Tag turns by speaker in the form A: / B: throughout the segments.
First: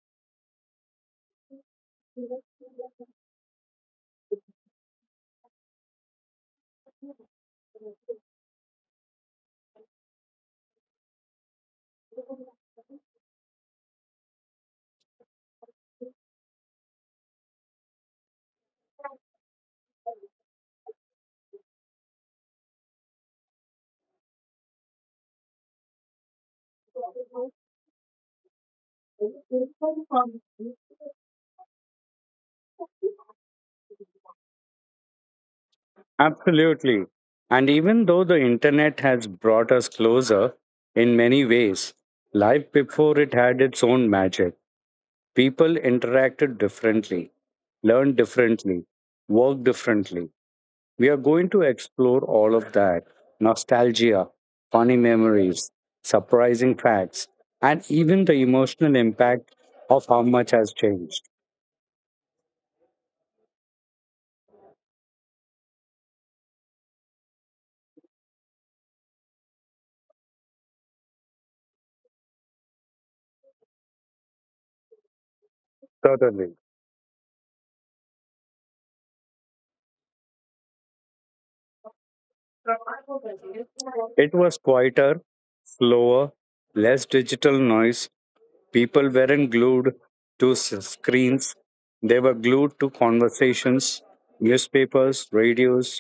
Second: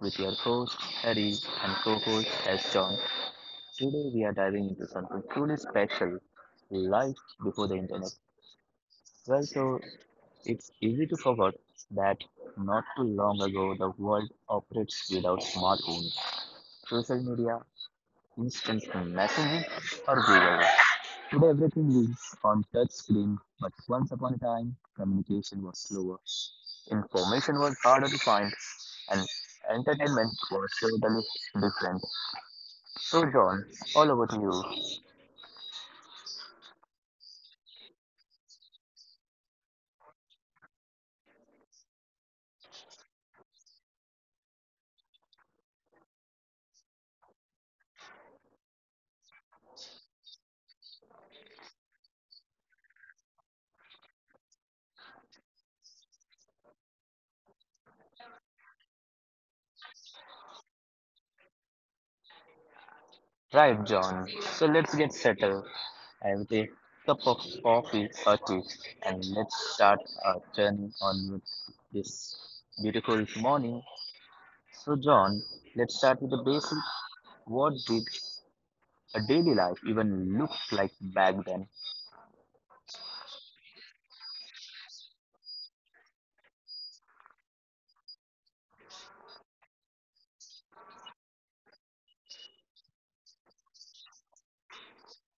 A: with your host Harry and co-host as John. Today we are diving into something truly special, life before the internet. Well, so it's easy to forget that not too long ago the world operates without smartphones, social media, instant messaging, or Google. Today everything is on touch screen, but once upon a time, communication was slower, information was harder to find, and entertainment was totally different. So, John, all over to you.
B: Absolutely. And even though the internet has brought us closer in many ways, life before it had its own magic. People interacted differently, learned differently, worked differently. We are going to explore all of that nostalgia, funny memories, surprising facts, and even the emotional impact of how much has changed.
A: Right, John. So let's get settled with a cup of coffee or tea and let's start our journey on with this beautiful morning. So, John,
B: Certainly.
A: let's start with the basic. What did a daily life even look like back then?
B: It was quieter, slower, less digital noise. People weren't glued to screens, they were glued to conversations, newspapers, radios.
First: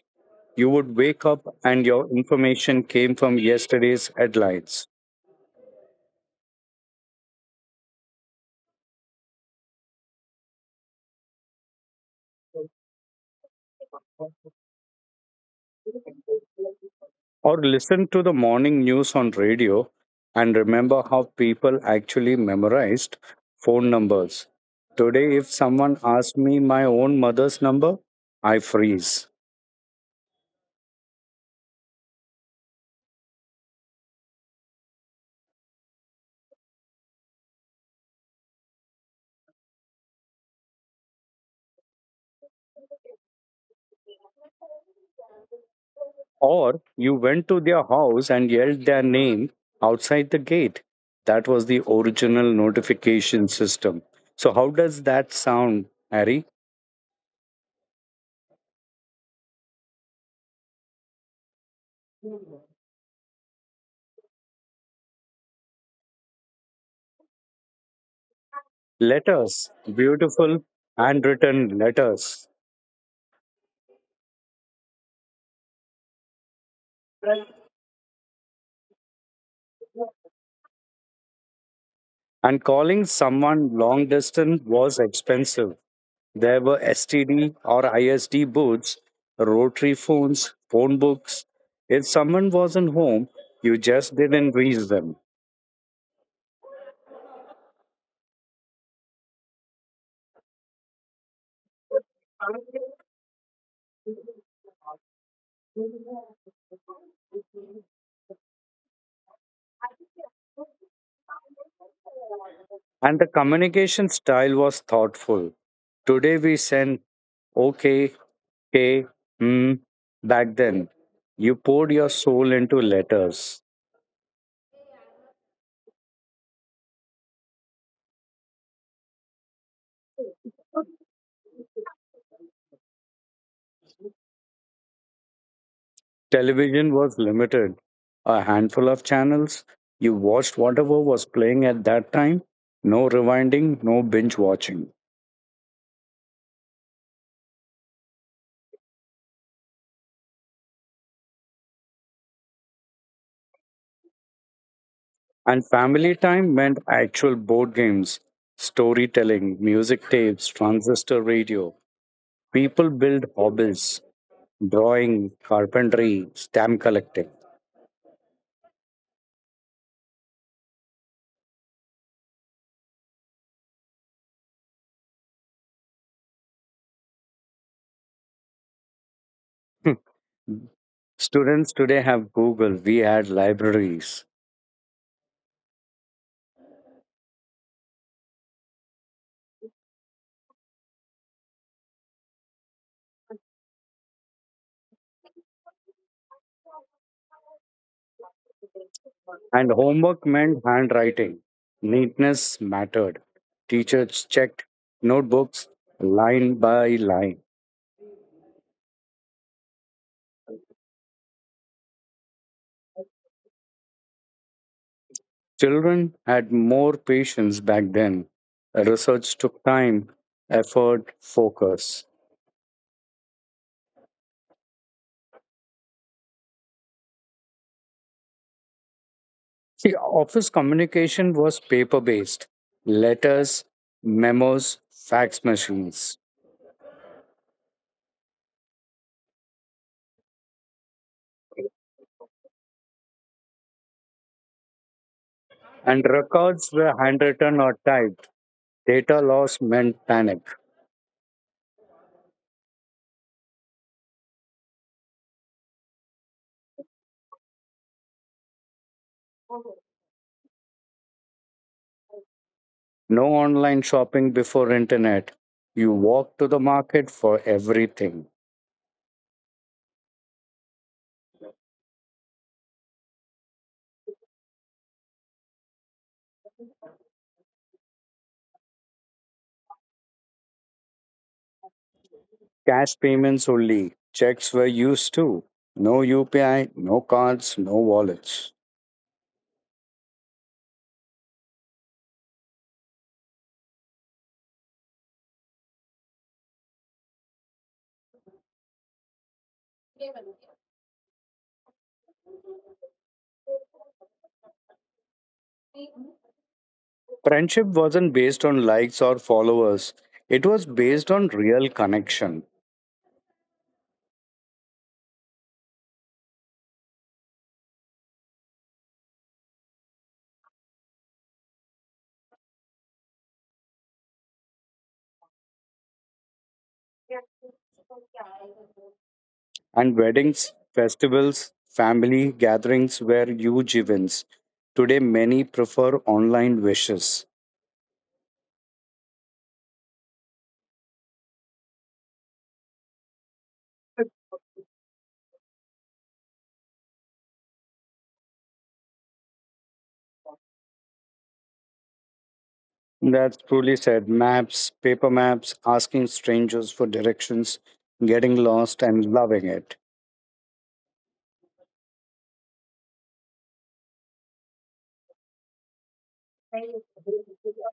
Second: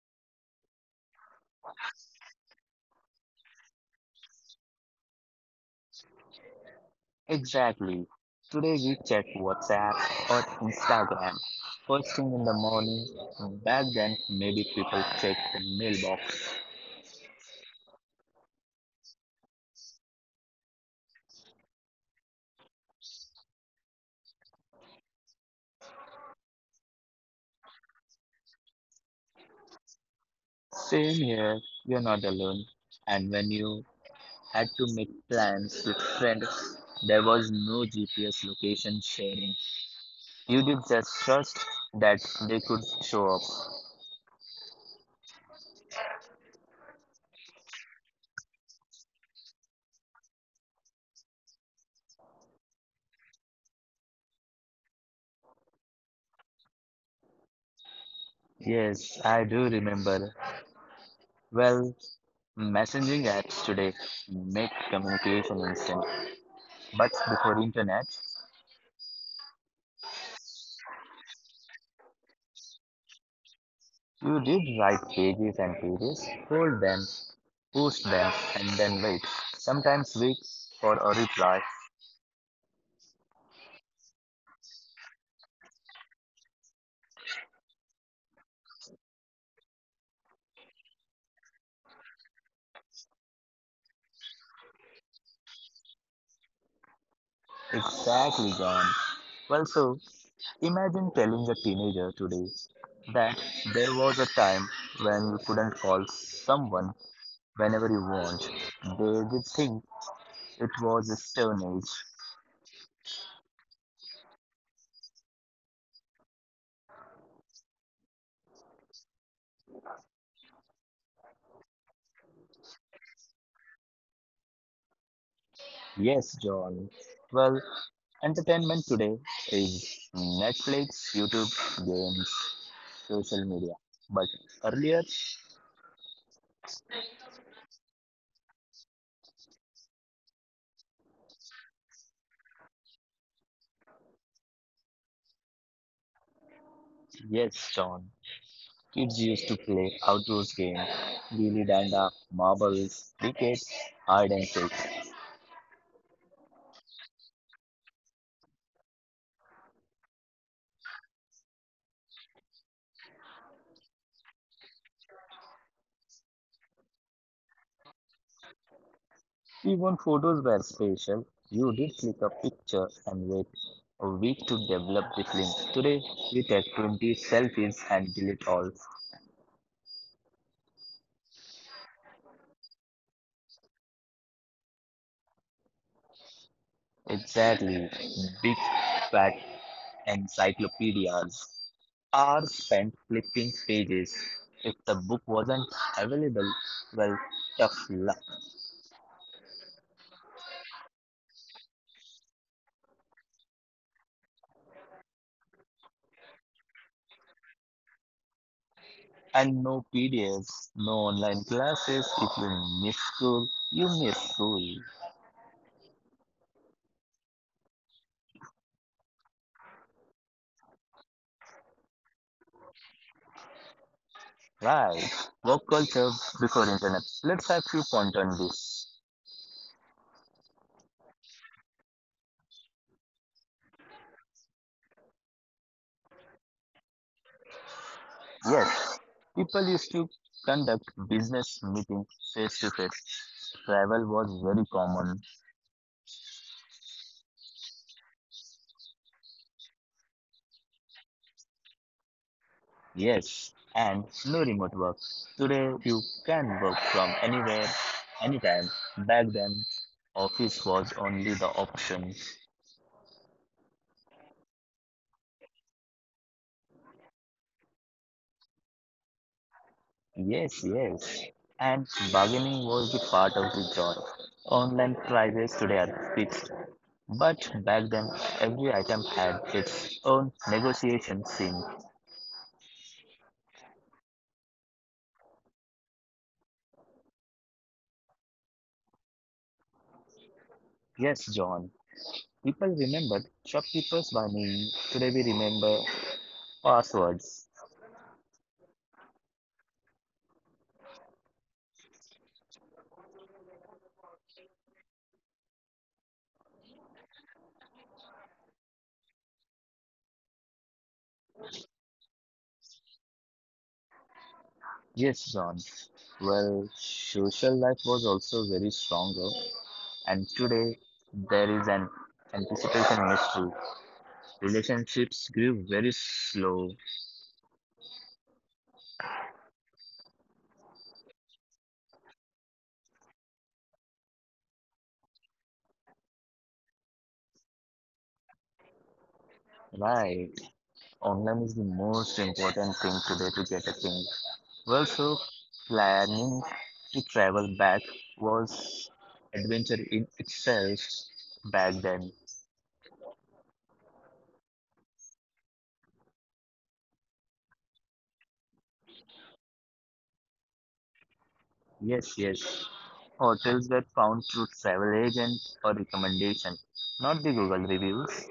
B: You would wake up and your information came from yesterday's headlines.
A: Exactly. Today we check WhatsApp or Instagram first thing in the morning. Back then, maybe people checked the mailbox.
B: Or listen to the morning news on radio, and remember how people actually memorized phone numbers. Today, if someone asks me my own mother's number, I freeze.
A: Same here, you're not alone. And when you had to make plans with friends, there was no GPS location sharing. You did just trust that they could show up.
B: Or you went to their house and yelled their name outside the gate. That was the original notification system. So, how does that sound, Harry?
A: Yes, I do remember. Well, messaging apps today make communication instant. But before internet,
B: Letters, beautiful handwritten letters.
A: you did write pages and pages, fold them, push them, and then wait. Sometimes wait for a reply.
B: And calling someone long distance was expensive. There were STD or ISD booths, rotary phones, phone books. If someone wasn't home, you just didn't reach them.
A: Exactly, John. Well, so imagine telling a teenager today that there was a time when you couldn't call someone whenever you want. They would think it was a stone age.
B: And the communication style was thoughtful. Today we send okay, okay, hmm. Back then, you poured your soul into letters.
A: Yes, John. Well, entertainment today is Netflix, YouTube, games, social media. But earlier,
B: Television was limited, a handful of channels. You watched whatever was playing at that time. No rewinding, no binge watching.
A: yes, John, kids used to play outdoors games, gilli danda, marbles, cricket, hide and seek.
B: And family time meant actual board games, storytelling, music tapes, transistor radio. People build hobbies: drawing, carpentry, stamp collecting.
A: Even photos were special. You did click a picture and wait a week to develop the film. Today, we take 20 selfies and delete all.
B: Hmm. Students today have Google, we had libraries,
A: Exactly, big fat Encyclopedias are spent flipping pages. If the book wasn't available, well, tough luck.
B: and homework meant handwriting. Neatness mattered. Teachers checked notebooks line by line.
A: And no PDFs, no online classes. If you miss school, you miss school.
B: Children had more patience back then. Research took time, effort, focus.
A: Right. Work culture before internet. Let's have few points on this.
B: See, office communication was paper based: letters, memos, fax machines.
A: Yes, people used to conduct business meetings face to face. Travel was very common.
B: And records were handwritten or typed. Data loss meant panic.
A: Yes, and no remote work. Today you can work from anywhere, anytime. Back then, office was only the option.
B: No online shopping before internet. You walked to the market for everything.
A: Yes, yes. And bargaining was the part of the job. Online prices today are fixed, but back then every item had its own negotiation scene.
B: Cash payments only. Checks were used too. No UPI, no cards, no wallets.
A: Yes, John. People remembered shopkeepers by name. Today we remember passwords.
B: Friendship wasn't based on likes or followers. It was based on real connection.
A: Yes, John. Well, social life was also very stronger, and today there is an anticipation mystery. Relationships grew very slow,
B: And weddings, festivals, family gatherings were huge events. Today, many prefer online wishes.
A: right? Online is the most important thing today to get a thing. Well, so planning to travel back was adventure in itself back then.
B: That's truly said. Maps, paper maps, asking strangers for directions, getting lost and loving it.
A: Yes, yes. Hotels were found through travel agent or recommendation, not the Google reviews.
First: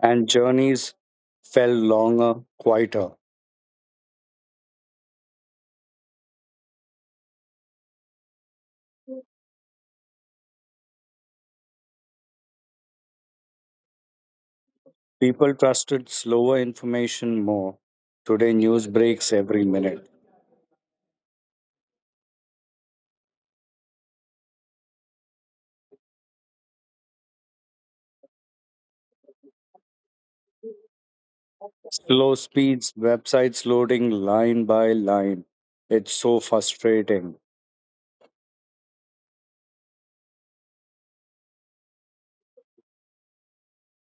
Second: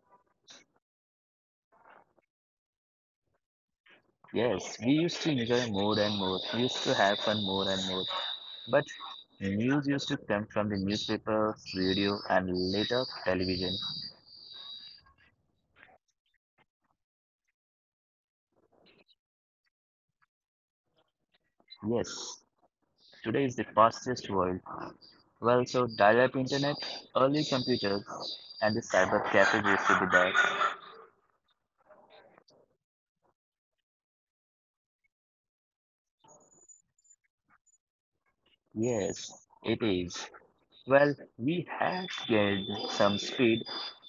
B: And journeys felt longer, quieter.
A: Yes, we used to enjoy more and more. We used to have fun more and more. But news used to come from the newspapers, radio, and later television.
B: People trusted slower information more. Today, news breaks every minute.
A: Yes, today is the fastest world. Well, so dial-up internet, early computers, and the cyber cafe used to be there.
B: Slow speeds, websites loading line by line. It's so frustrating.
A: Yes, it is. Well, we have gained some speed,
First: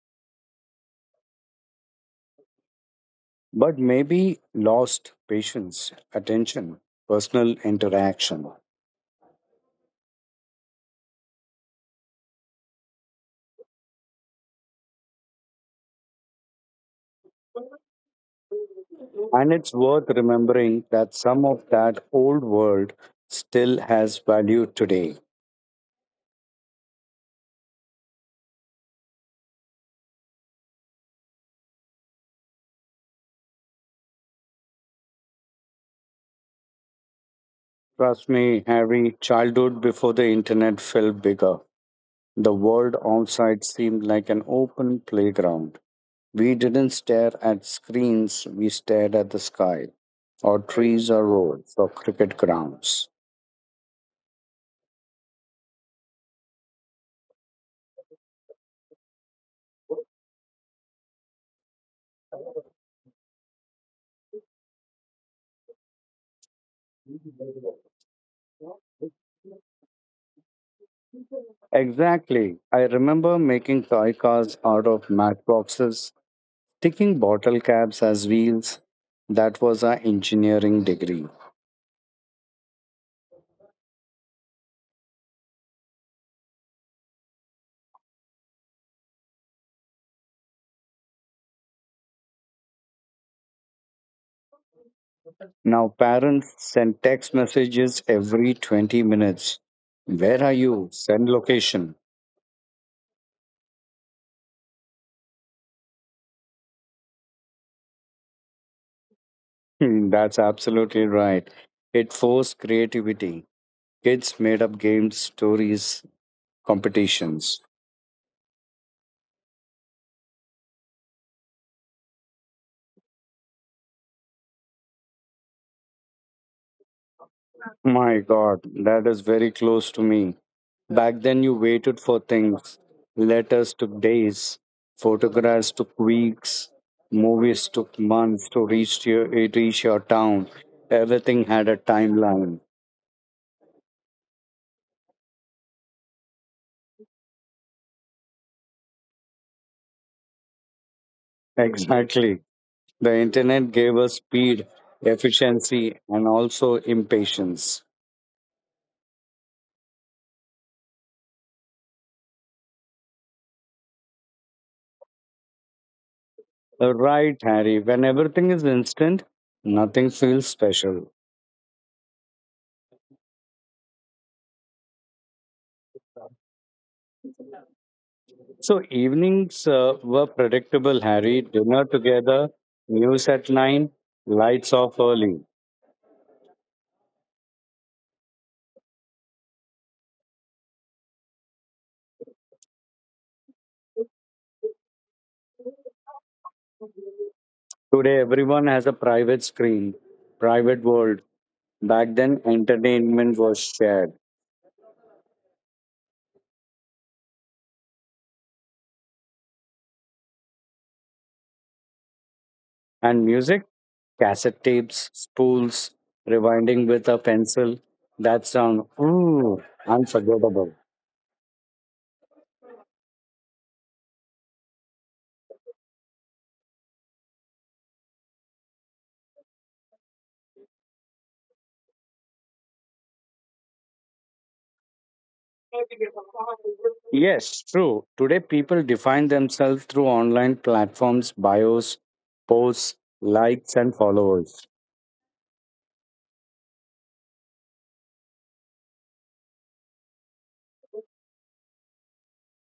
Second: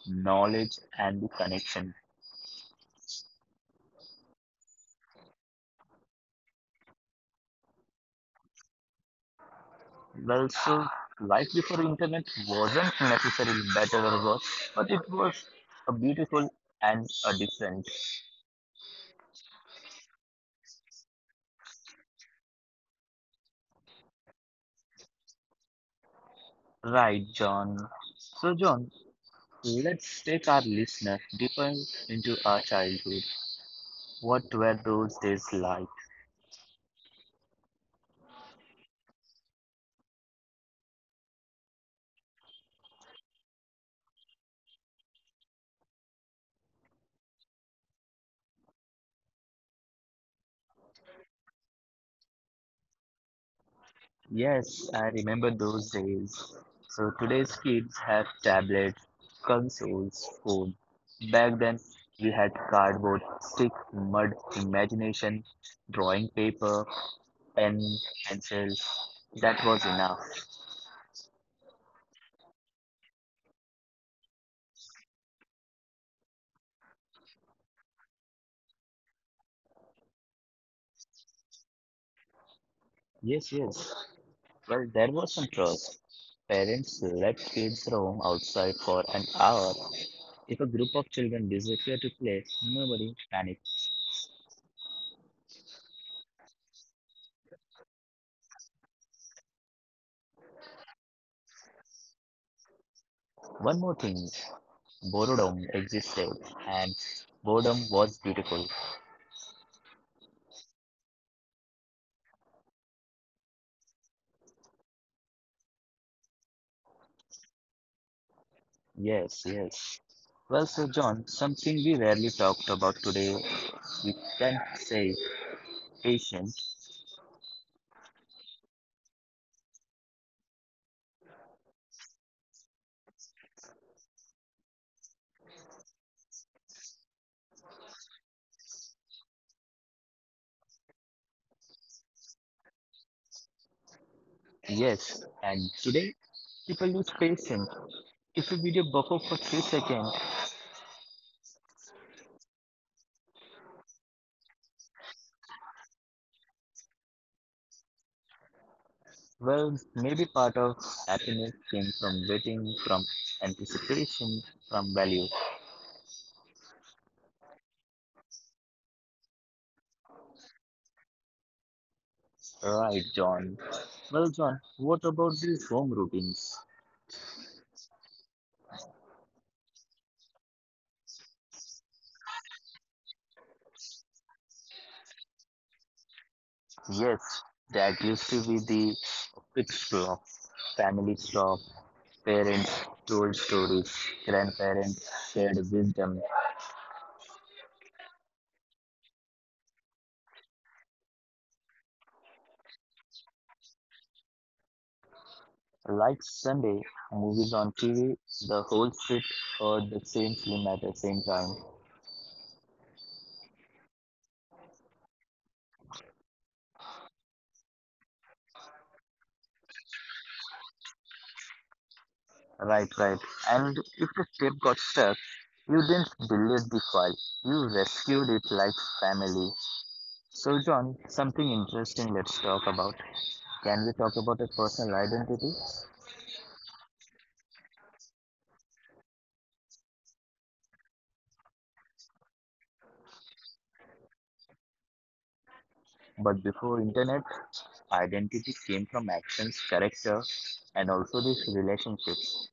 A: knowledge, and the connection.
B: But maybe lost patience, attention, personal interaction.
A: Well, so life before internet wasn't necessarily better or worse, but it was a beautiful and a different.
B: And it's worth remembering that some of that old world still has value today.
A: Right, John. So, John, let's take our listener deeper into our childhood. What were those days like?
B: Trust me, Harry, childhood before the internet felt bigger. The world outside seemed like an open playground. We didn't stare at screens, we stared at the sky, or trees, or roads, or cricket grounds.
A: Yes, I remember those days. So, today's kids have tablets, consoles, phone. Back then, we had cardboard, stick, mud, imagination, drawing paper, pen, pencil. That was enough.
B: Exactly. I remember making toy cars out of matchboxes, taking bottle caps as wheels. That was our engineering degree.
A: Yes, yes. Well, there was some trust. Parents let kids roam outside for an hour. If a group of children disappear to play, nobody panics.
B: Now parents send text messages every 20 minutes. Where are you? Send location.
A: One more thing, boredom existed, and boredom was beautiful.
B: Hmm. That's absolutely right. It forced creativity. Kids made up games, stories, competitions.
A: Yes, yes. Well, so John, something we rarely talked about today, we can say patience.
B: My God, that is very close to me. Back then, you waited for things. Letters took days, photographs took weeks, movies took months to reach your, it reach your town. Everything had a timeline.
A: Yes, and today people use patience. If you video buffer for 3 seconds,
B: Exactly. The internet gave us speed, efficiency, and also impatience.
A: well, maybe part of happiness came from waiting, from anticipation, from value.
B: Right, Harry. When everything is instant, nothing feels special.
A: Right, John. Well, John, what about these home routines?
B: So evenings were predictable, Harry. Dinner together, news at nine, lights off early.
A: Yes, that used to be the quick talk, family talk, parents told stories, grandparents shared wisdom.
B: Today, everyone has a private screen, private world. Back then, entertainment was shared.
A: Like Sunday, movies on TV, the whole street heard the same film at the same time.
B: And music, cassette tapes, spools, rewinding with a pencil. That sound, ooh, unforgettable.
A: Right, right. And if the tape got stuck, you didn't delete the file. You rescued it like family. So, John, something interesting let's talk about. Can we talk about a personal identity?
B: Yes, true. Today, people define themselves through online platforms, bios, posts, likes, and followers.
A: But before internet, identity came from actions, character, and also these relationships.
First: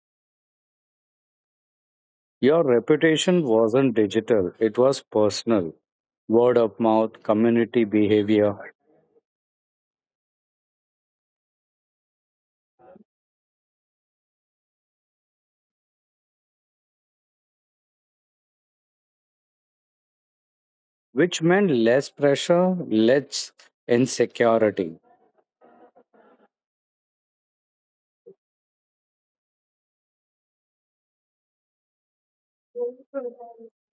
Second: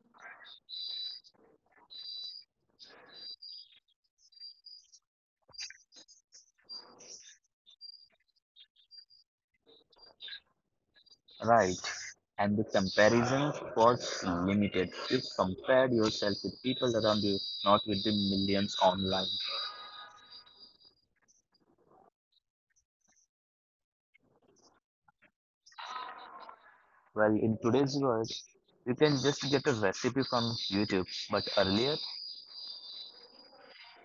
B: Your reputation wasn't digital, it was personal. Word of mouth, community behavior,
A: Right. And the comparison was limited. You compared yourself with people around you, not with the millions online.
B: which meant less pressure, less insecurity.
A: Well, in today's world, you can just get a recipe from YouTube, but earlier,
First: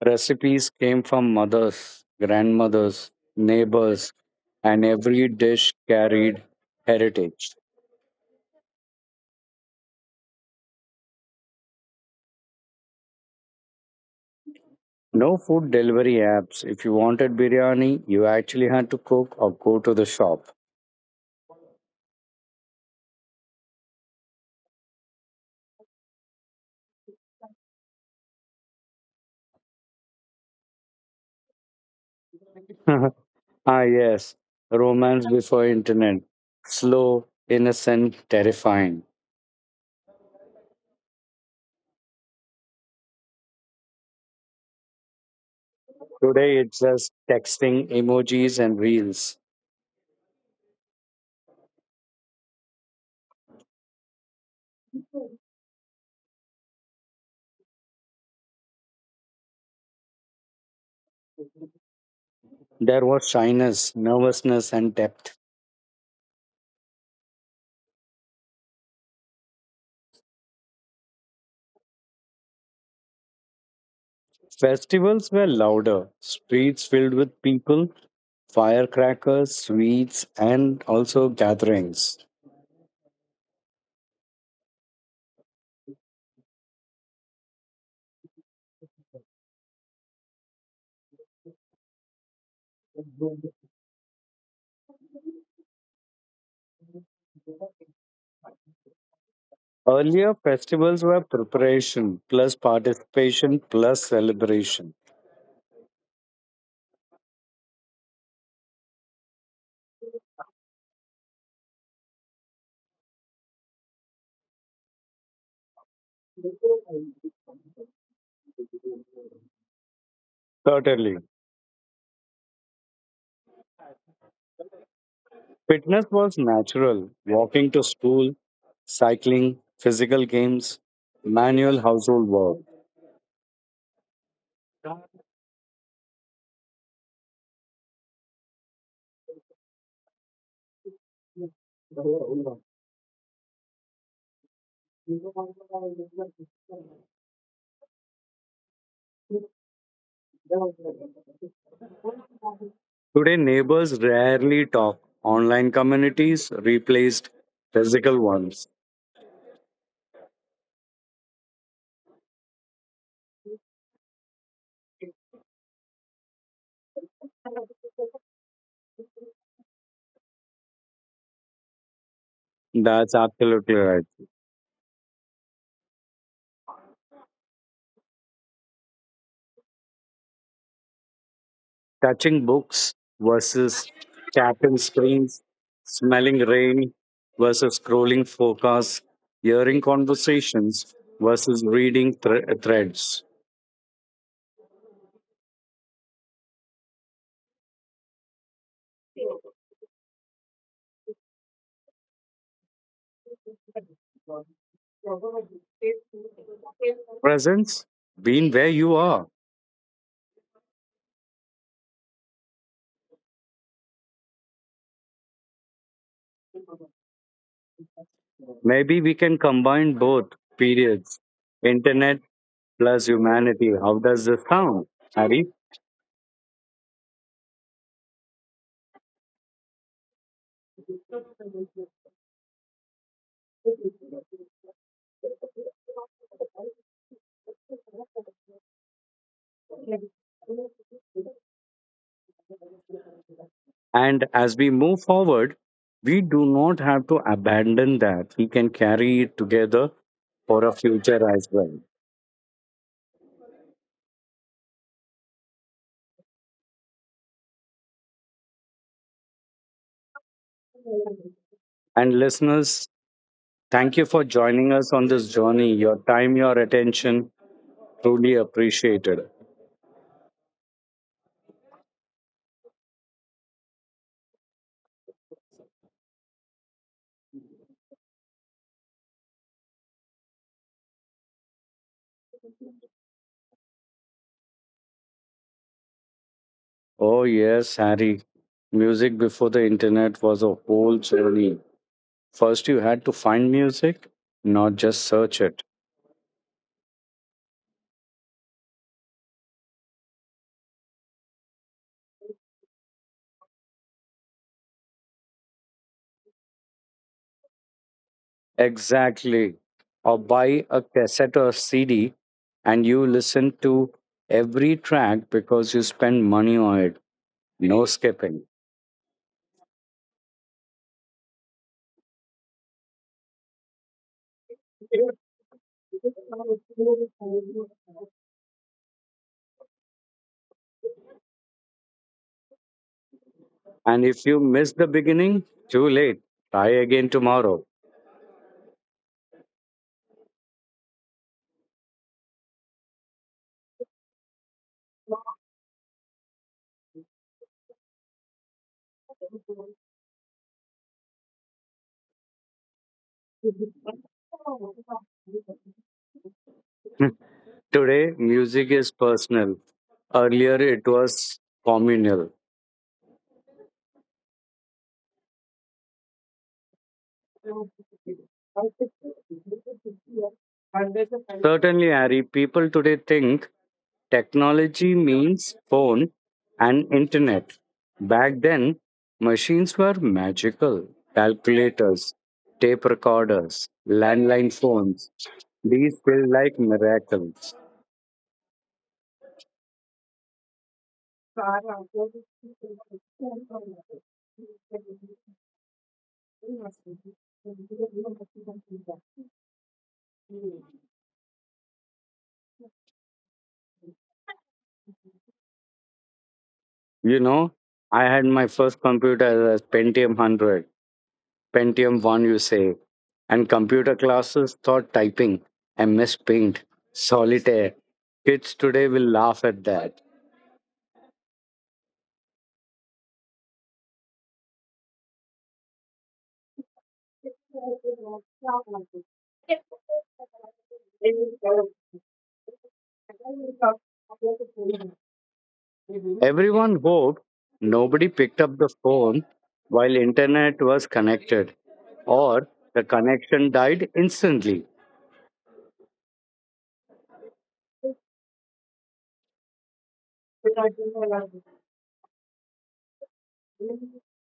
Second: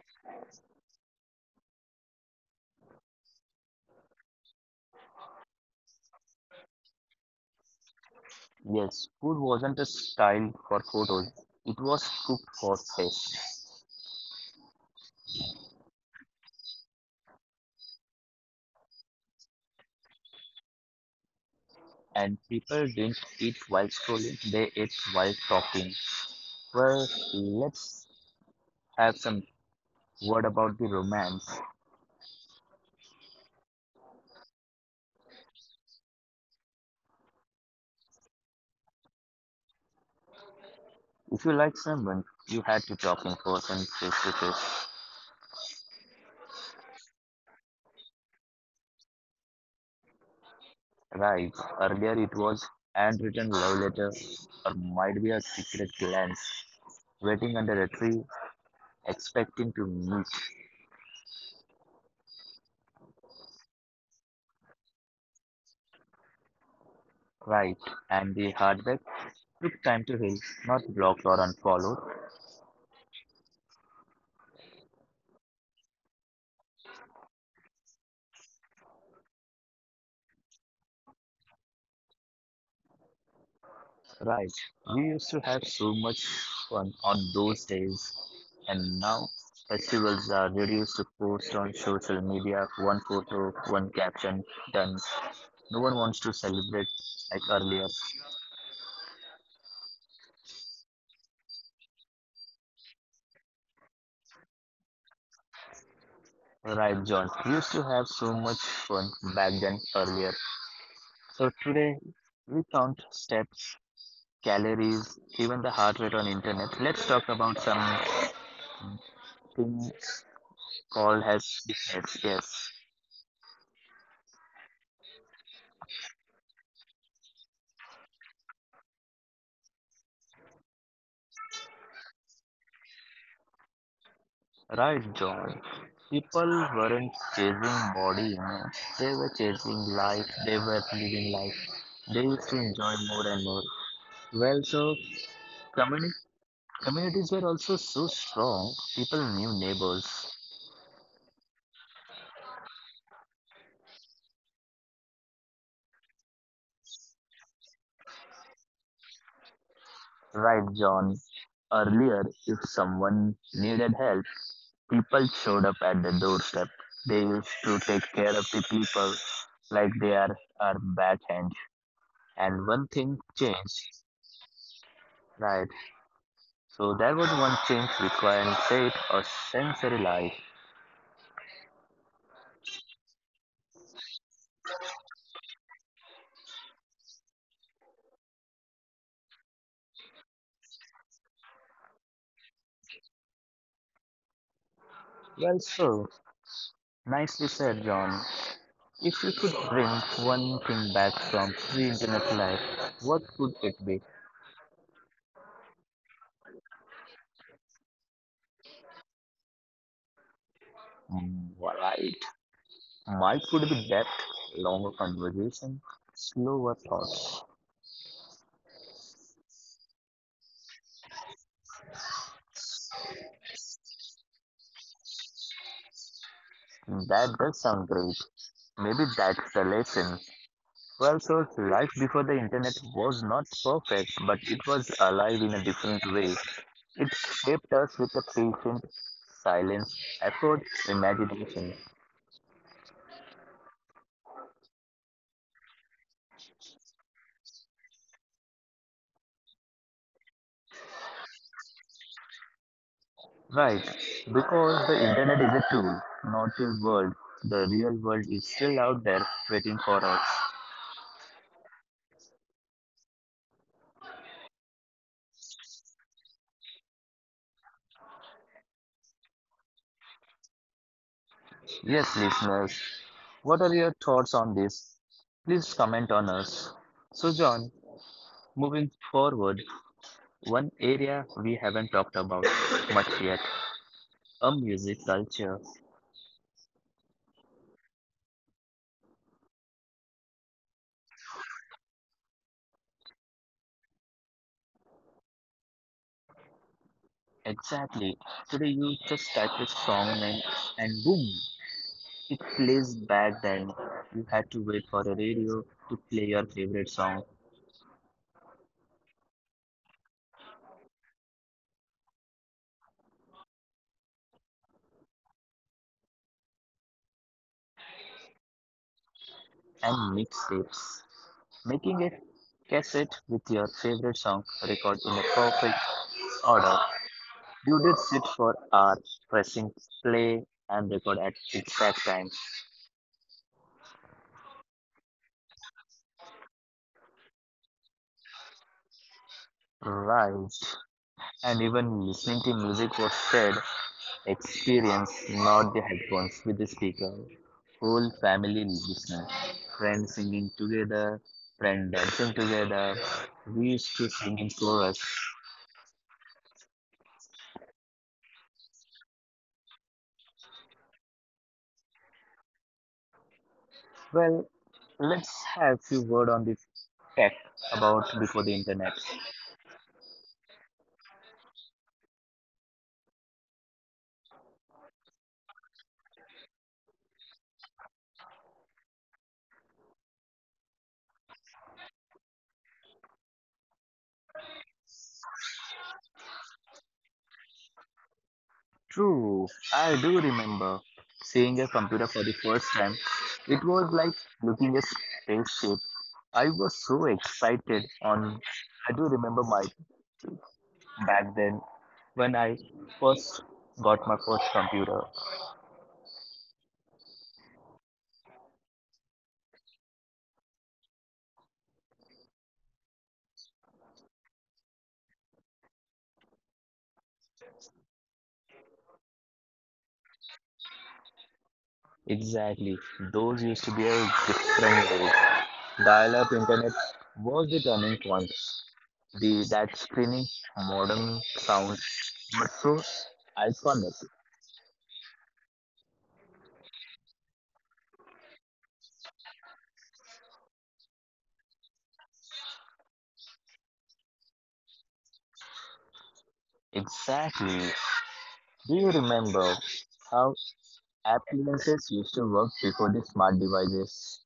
B: Recipes came from mothers, grandmothers, neighbors, and every dish carried heritage.
A: yes, food wasn't a style for photos, it was cooked for taste.
B: No food delivery apps. If you wanted biryani, you actually had to cook or go to the shop.
A: And people didn't eat while scrolling, they ate while talking. Well, let's have some word about the romance.
B: Ah, yes. Romance before internet. Slow, innocent, terrifying.
A: If you like someone, you had to talk in person face to face.
B: Today it's just texting, emojis, and reels.
A: Right, earlier it was handwritten love letter or might be a secret glance waiting under a tree expecting to be
B: There was shyness, nervousness, and depth.
A: right, and the hardback took time to heal, not blocked or unfollowed.
B: Festivals were louder, streets filled with people, firecrackers, sweets, and also gatherings.
A: Right. We used to have so much fun on those days, and now festivals are reduced to post on social media, one photo, one caption, done. No one wants to celebrate like earlier.
B: Earlier, festivals were preparation plus participation plus celebration.
A: Right, John. We used to have so much fun back then earlier. So today we count steps calories, even the heart rate on internet. Let's talk about something
B: Certainly.
A: called as fitness. Yes,
B: Fitness was natural walking to school, cycling, physical games, manual household work.
A: right, John. People weren't chasing body image; they were chasing life. They were living life. They used to enjoy more and more. Well, so communi- communities were also so strong. People knew neighbors.
B: Today, neighbors rarely talk. Online communities replaced physical ones.
A: Right, John. Earlier, if someone needed help, people showed up at the doorstep. They used to take care of the people like they are our backhand. And one thing
B: That's absolutely
A: changed,
B: right.
A: right? So there was one change requiring faith or sensory life.
B: Touching books versus tapping screens, smelling rain versus scrolling forecasts, hearing conversations versus reading threads.
A: Well, so nicely said, John. If you could bring one thing back from pre-internet life, what could it be?
B: Presence, being where you are.
A: Mm, right. Mine could be depth, longer conversation, slower thoughts.
B: Maybe we can combine both periods, internet plus humanity. How does this sound, Harry?
A: That does sound great. Maybe that's the lesson. Well, so life before the internet was not perfect, but it was alive in a different way. It shaped us with a patient silence, effort, imagination.
B: And as we move forward, we do not have to abandon that. We can carry it together for a future as well.
A: Right, because the internet is a tool, not a world. The real world is still out there waiting for us.
B: And listeners, thank you for joining us on this journey. Your time, your attention, truly appreciated.
A: Yes, listeners, what are your thoughts on this? Please comment on us. So, John, moving forward, one area we haven't talked about much yet, a music culture.
B: Oh, yes, Harry. Music before the internet was a whole journey. First, you had to find music, not just search it.
A: Exactly. Today you just type a song name and boom, it plays back then. You had to wait for a radio to play your favorite song
B: Exactly. Or buy a cassette or CD and you listen to every track because you spend money on it. No skipping.
A: and mixtapes. Making a cassette with your favorite song recorded in a perfect order. You did sit for hours pressing play and record at exact time.
B: And if you miss the beginning, too late. Try again tomorrow.
A: Right. And even listening to music was said experience, not the headphones with the speaker. Whole family listening, friends singing together, friends dancing together. We used to sing in chorus.
B: Today, music is personal. Earlier, it was communal.
A: Well, let's have few word on the tech about before the internet.
B: Certainly, Ari, people today think technology means phone and internet. Back then, machines were magical. Calculators, tape recorders, landline phones. These feel like miracles.
A: True, I do remember seeing a computer for the first time. It was like looking a spaceship. I was so excited on I do remember my back then when I first got my first computer.
B: You know, I had my first computer as Pentium 100, Pentium 1, you say, and computer classes taught typing, MS Paint, Solitaire. Kids today will laugh at that.
A: Exactly. Those used to be a different world. Dial-up internet was the turning point. The that screaming modern sound, but so iconic.
B: Everyone woke. Nobody picked up the phone while internet was connected, or the connection died instantly.
A: Exactly. Do you remember how appliances used to work before the smart devices?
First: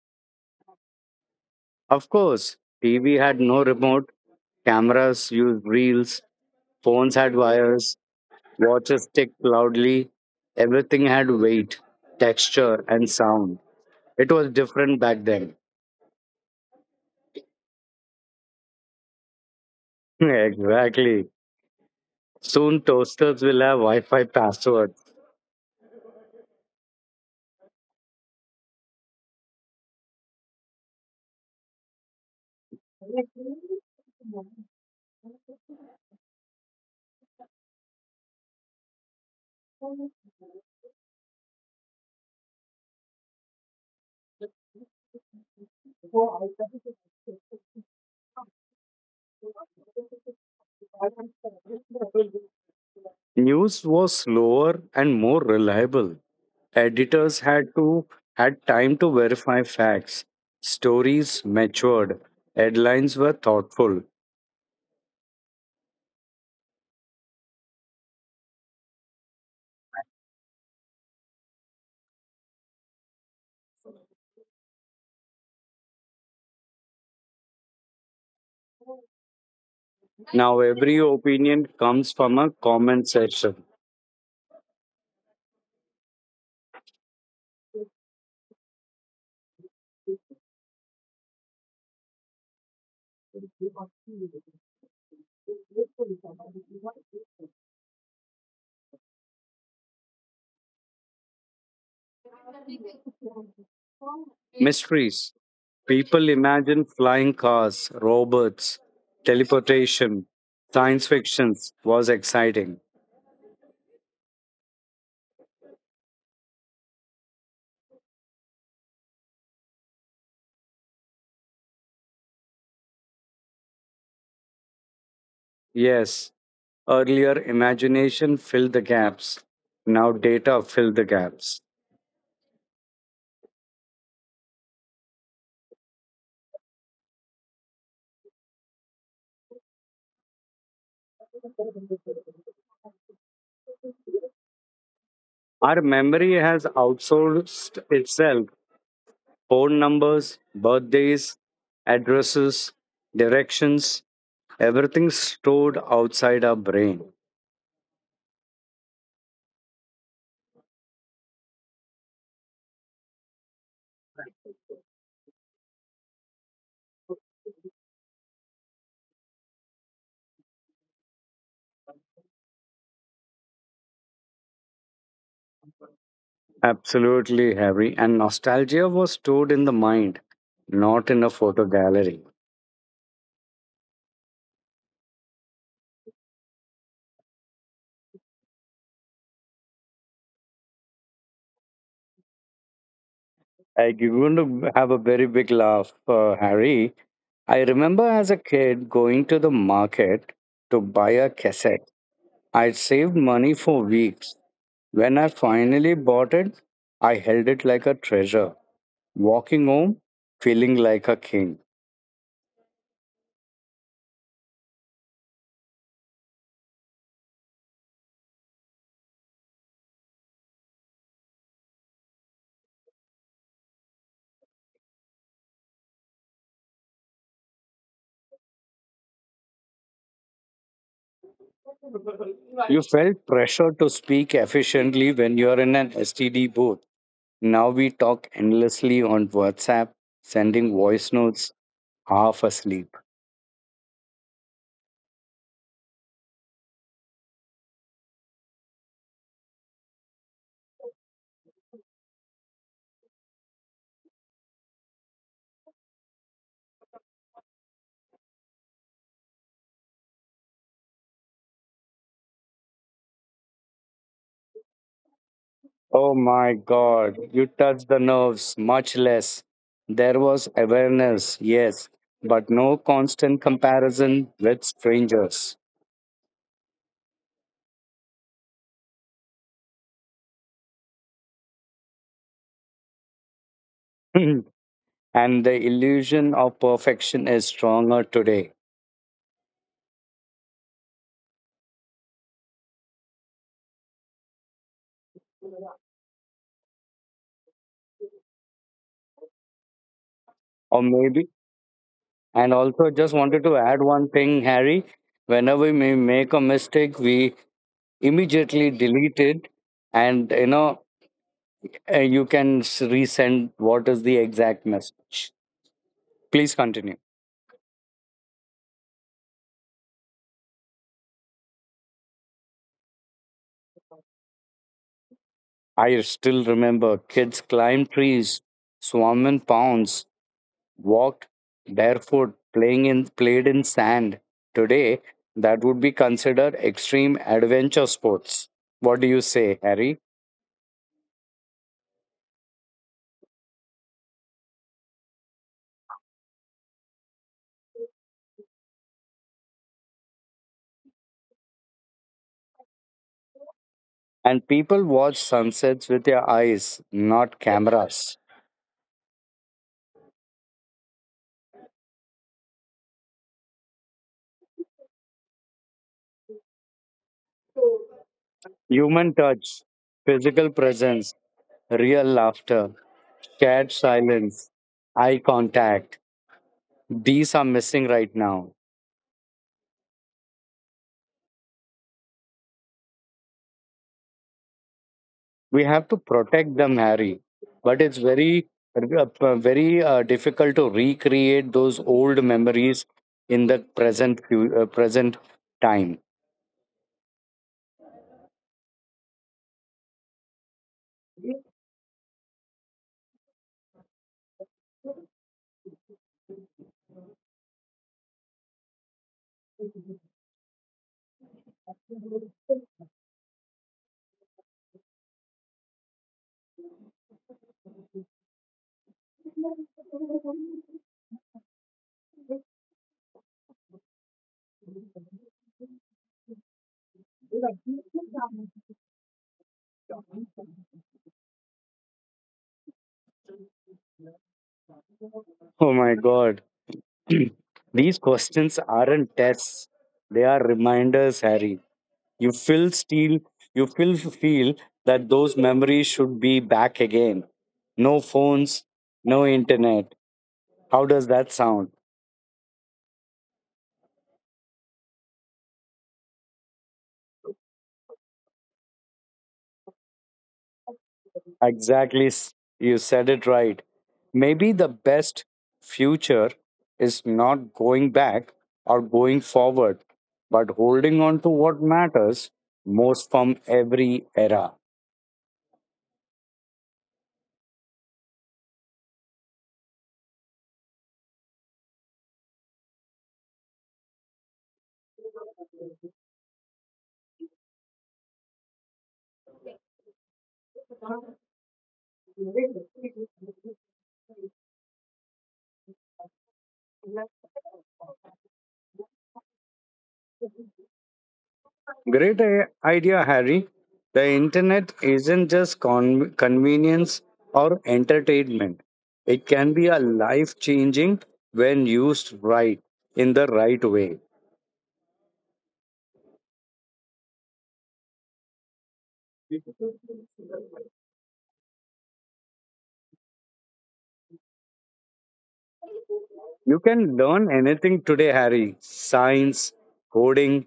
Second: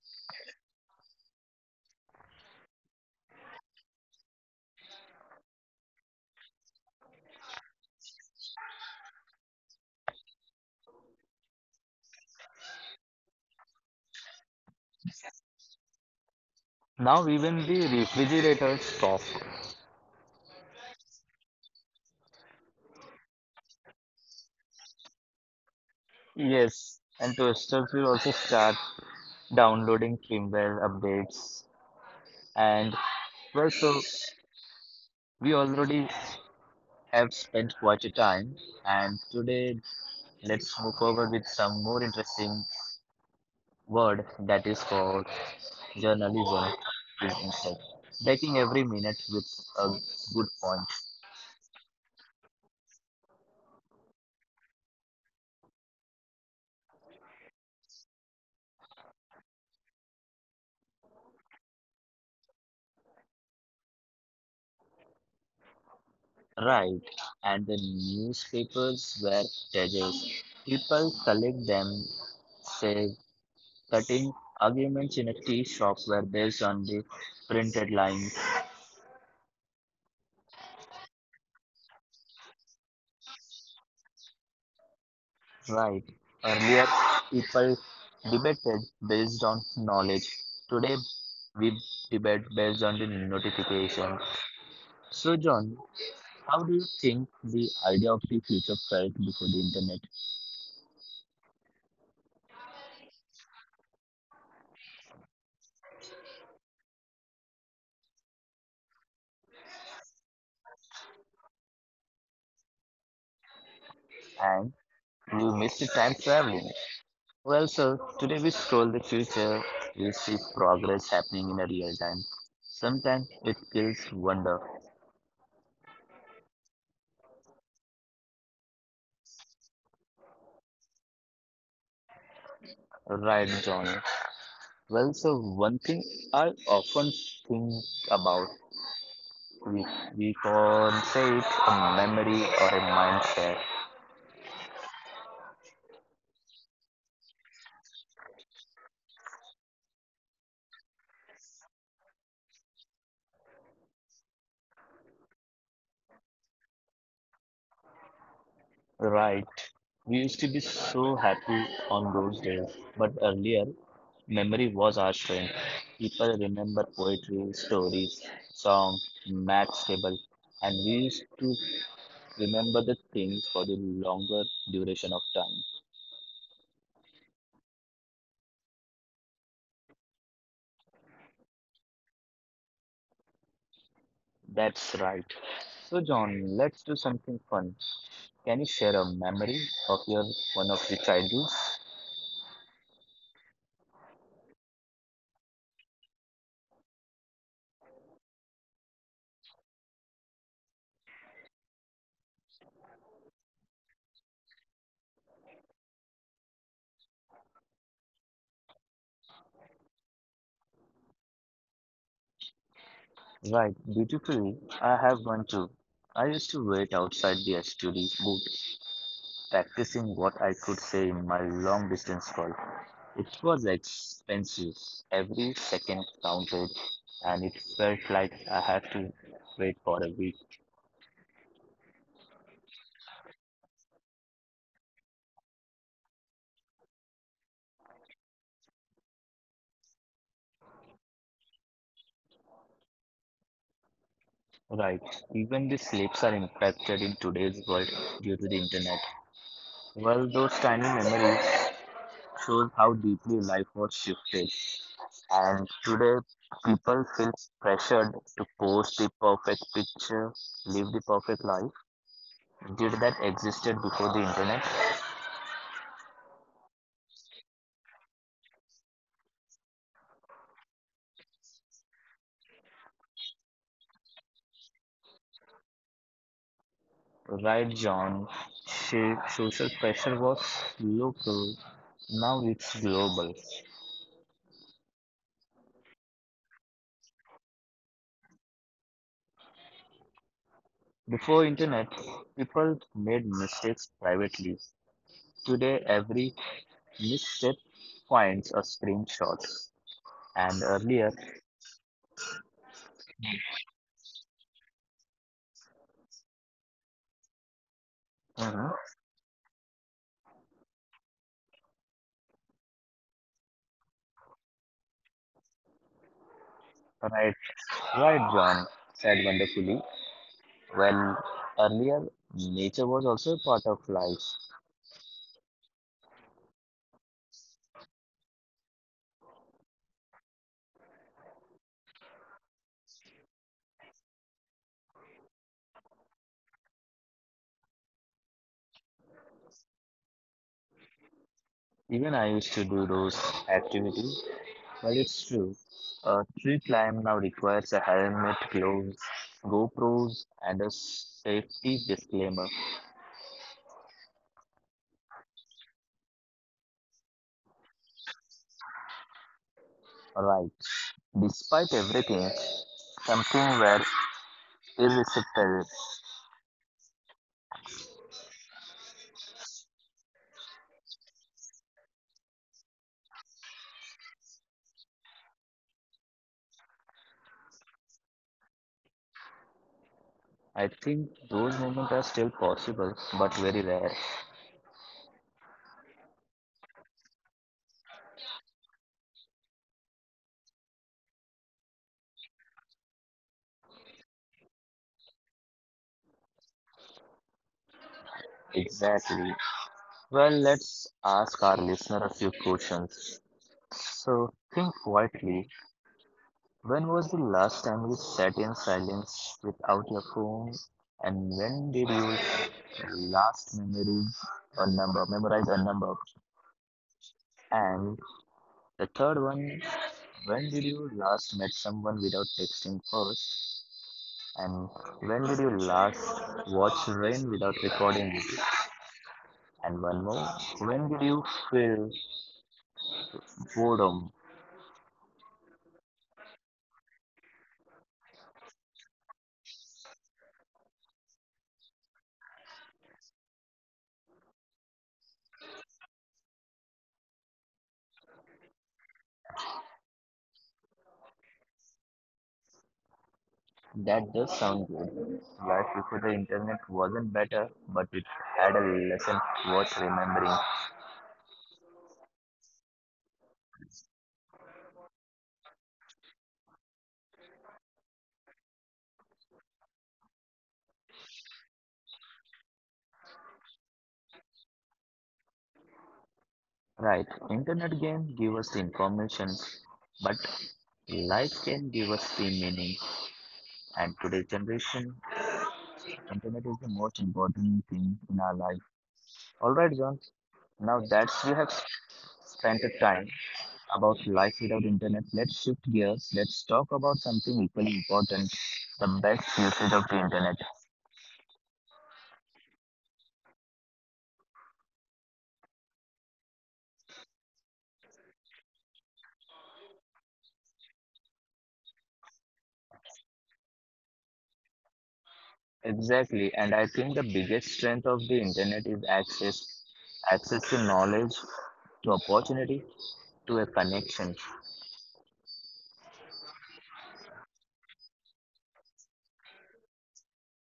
B: Of course, TV had no remote, cameras used reels, phones had wires, watches ticked loudly, everything had weight, texture and sound. It was different back then.
A: Now even the refrigerators stop.
B: Exactly. Soon toasters will have Wi-Fi passwords.
A: Yes, and toasters will also start downloading firmware updates, and well, so we already have spent quite a time, and today let's move forward with some more interesting word that is called journalism is taking every minute with a good point.
B: News was slower and more reliable. Editors had time to verify facts. Stories matured. Headlines were thoughtful.
A: Right. And the newspapers were treasures. People collect them, say, cutting arguments in a tea shop were based on the printed lines.
B: Now every opinion comes from a comment section.
A: Right. Earlier, people debated based on knowledge. Today, we debate based on the notification. So, John, how do you think the idea of the future felt before the internet?
B: Mysteries. People imagine flying cars, robots, teleportation. Science fiction was exciting.
A: And you missed the time traveling. Well, sir, today we scroll the future, we see progress happening in a real time. Sometimes it feels wonder.
B: Yes, earlier imagination filled the gaps. Now data fill the gaps.
A: Right, John. Well, so one thing I often think about. We, we conflate a memory or a mindset.
B: Our memory has outsourced itself: phone numbers, birthdays, addresses, directions, everything's stored outside our brain.
A: Right. We used to be so happy on those days, but earlier, memory was our strength. People remember poetry, stories, songs, maths table, and we used to remember the things for the longer duration of time.
B: Absolutely, Harry. And nostalgia was stored in the mind, not in a photo gallery.
A: That's right. So, John, let's do something fun. Can you share a memory of your one of your childhoods?
B: Like, you're going to have a very big laugh, Harry. I remember as a kid going to the market to buy a cassette. I'd saved money for weeks. When I finally bought it, I held it like a treasure, walking home feeling like a king.
A: Right, beautifully. I have one too. I used to wait outside the study booth, practicing what I could say in my long distance call. It was expensive. Every second counted, and it felt like I had to wait for a week.
B: You felt pressure to speak efficiently when you're in an STD booth. Now we talk endlessly on WhatsApp, sending voice notes half asleep.
A: Right, even the sleeps are impacted in today's world due to the internet. Well, those tiny memories shows how deeply life was shifted. And today, people feel pressured to post the perfect picture, live the perfect life. Did that existed before the internet?
B: Oh my God, you touched the nerves, much less. There was awareness, yes, but no constant comparison with strangers.
A: Right, John. She, social pressure was local. Now it's global.
B: And the illusion of perfection is stronger today.
A: Before internet, people made mistakes privately. Today, every misstep finds a screenshot. And
B: Or
A: earlier,
B: maybe And also, just wanted to add one thing, Harry. Whenever we may make a mistake, we immediately
A: mhm.
B: delete it, and you know you can resend what is the exact message. Please continue.
A: Right, right, John said wonderfully. When earlier, nature was also a part of life.
B: I still remember kids climbed trees, swam in ponds, walked barefoot, playing in played in sand. Today, that would be considered extreme adventure sports. What do you say, Harry?
A: Even I used to do those activities. Well, it's true. A tree climb now requires a helmet, gloves, GoPros, and a safety disclaimer.
B: And people watch sunsets with their eyes, not cameras.
A: Right. Despite everything, something were irresistible.
B: Human touch, physical presence, real laughter, shared silence, eye contact. These are missing right now.
A: I think those moments are still possible, but very rare.
B: We have to protect them, Harry. But it's very difficult to recreate those old memories in the present time.
A: Exactly. Well, let's ask our listener a few questions. So think quietly. When was the last time you sat in silence without your phone? And when did you last memory a number, memorize a number? And the third one, when did you last met someone without texting first? And when did you last watch rain without recording it? And one more, when did you feel boredom?
B: Oh my God. These questions aren't tests, they are reminders, Harry. you feel still you feel that those memories should be back again, no phones, no internet. How does that sound?
A: That does sound good. Life before the internet wasn't better, but it had a lesson worth remembering.
B: Exactly. You said it right. Maybe the best future is not going back or going forward, but holding on to what matters most from every era.
A: Right, internet game give us information, but life can give us the meaning. And today's generation, internet is the most important thing in our life. All right, John. Now that we have spent a time about life without internet, let's shift gears. Let's talk about something equally important: the best usage of the internet.
B: Great idea, Harry. The internet isn't just convenience or entertainment. It can be a life changing when used right in the right way.
A: Exactly, and I think the biggest strength of the internet is access, access to knowledge, to opportunity, to a connection.
B: You can learn anything today, Harry: science, coding,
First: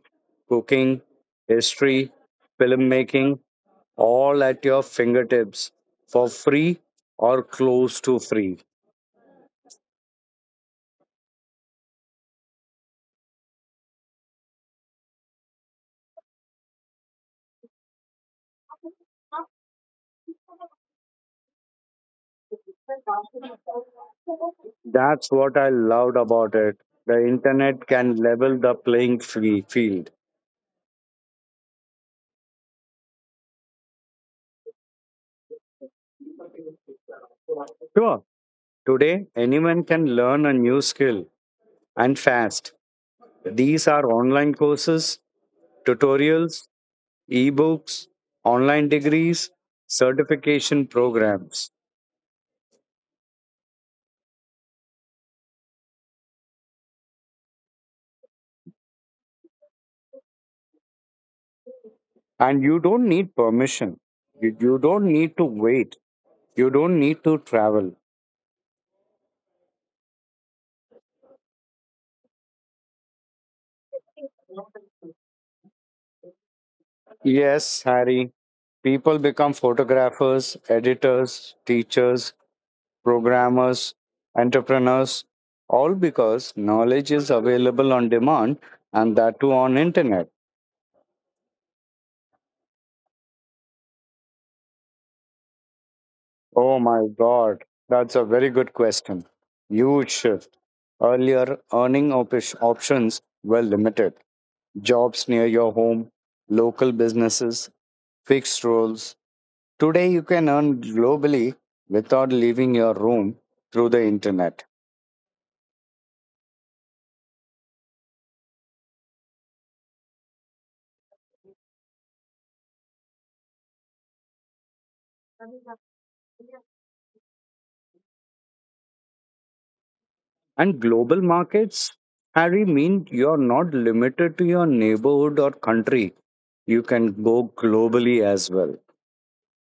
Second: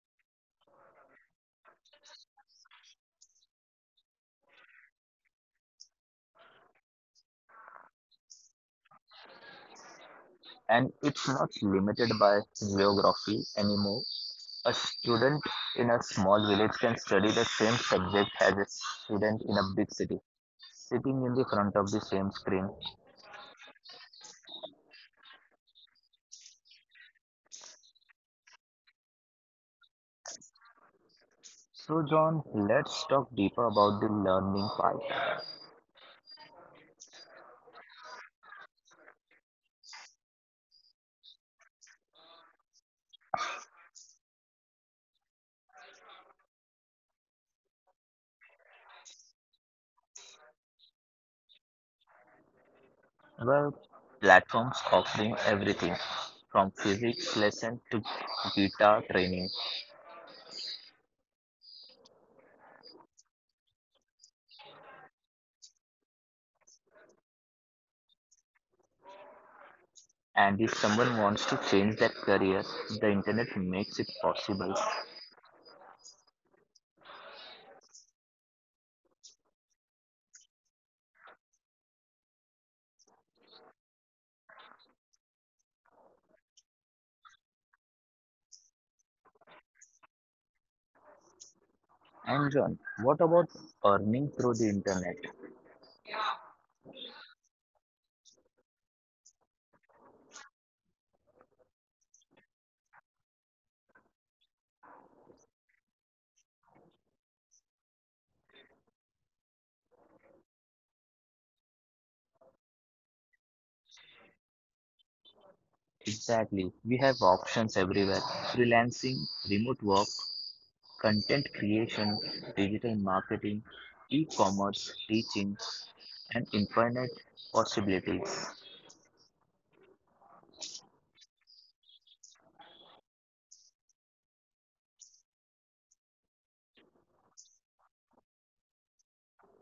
B: cooking, history, filmmaking, all at your fingertips for free or close to free.
A: And it's not limited by geography anymore. A student in a small village can study the same subject as a student in a big city, sitting in the front of the same screen.
B: That's what I loved about it. The internet can level the playing field.
A: So, John, let's talk deeper about the learning part.
B: Sure, today anyone can learn a new skill and fast. These are online courses, tutorials, ebooks, online degrees, certification programs.
A: Well, platforms offering everything from physics lesson to guitar training.
B: And you don't need permission. You don't need to wait. You don't need to travel.
A: And if someone wants to change their career, the internet makes it possible.
B: Yes, Harry, people become photographers, editors, teachers, programmers, entrepreneurs, all because knowledge is available on demand and that too on internet.
A: And John, what about earning through the internet?
B: Oh my god, that's a very good question. Huge shift. Earlier, options were limited. Jobs near your home, local businesses, fixed roles. Today, you can earn globally without leaving your room through the internet.
A: Exactly. We have options everywhere. Freelancing, remote work, content creation, digital marketing, e-commerce, teaching, and infinite possibilities.
B: And global markets, Harry, mean you're not limited to your neighborhood or country. You can go globally as well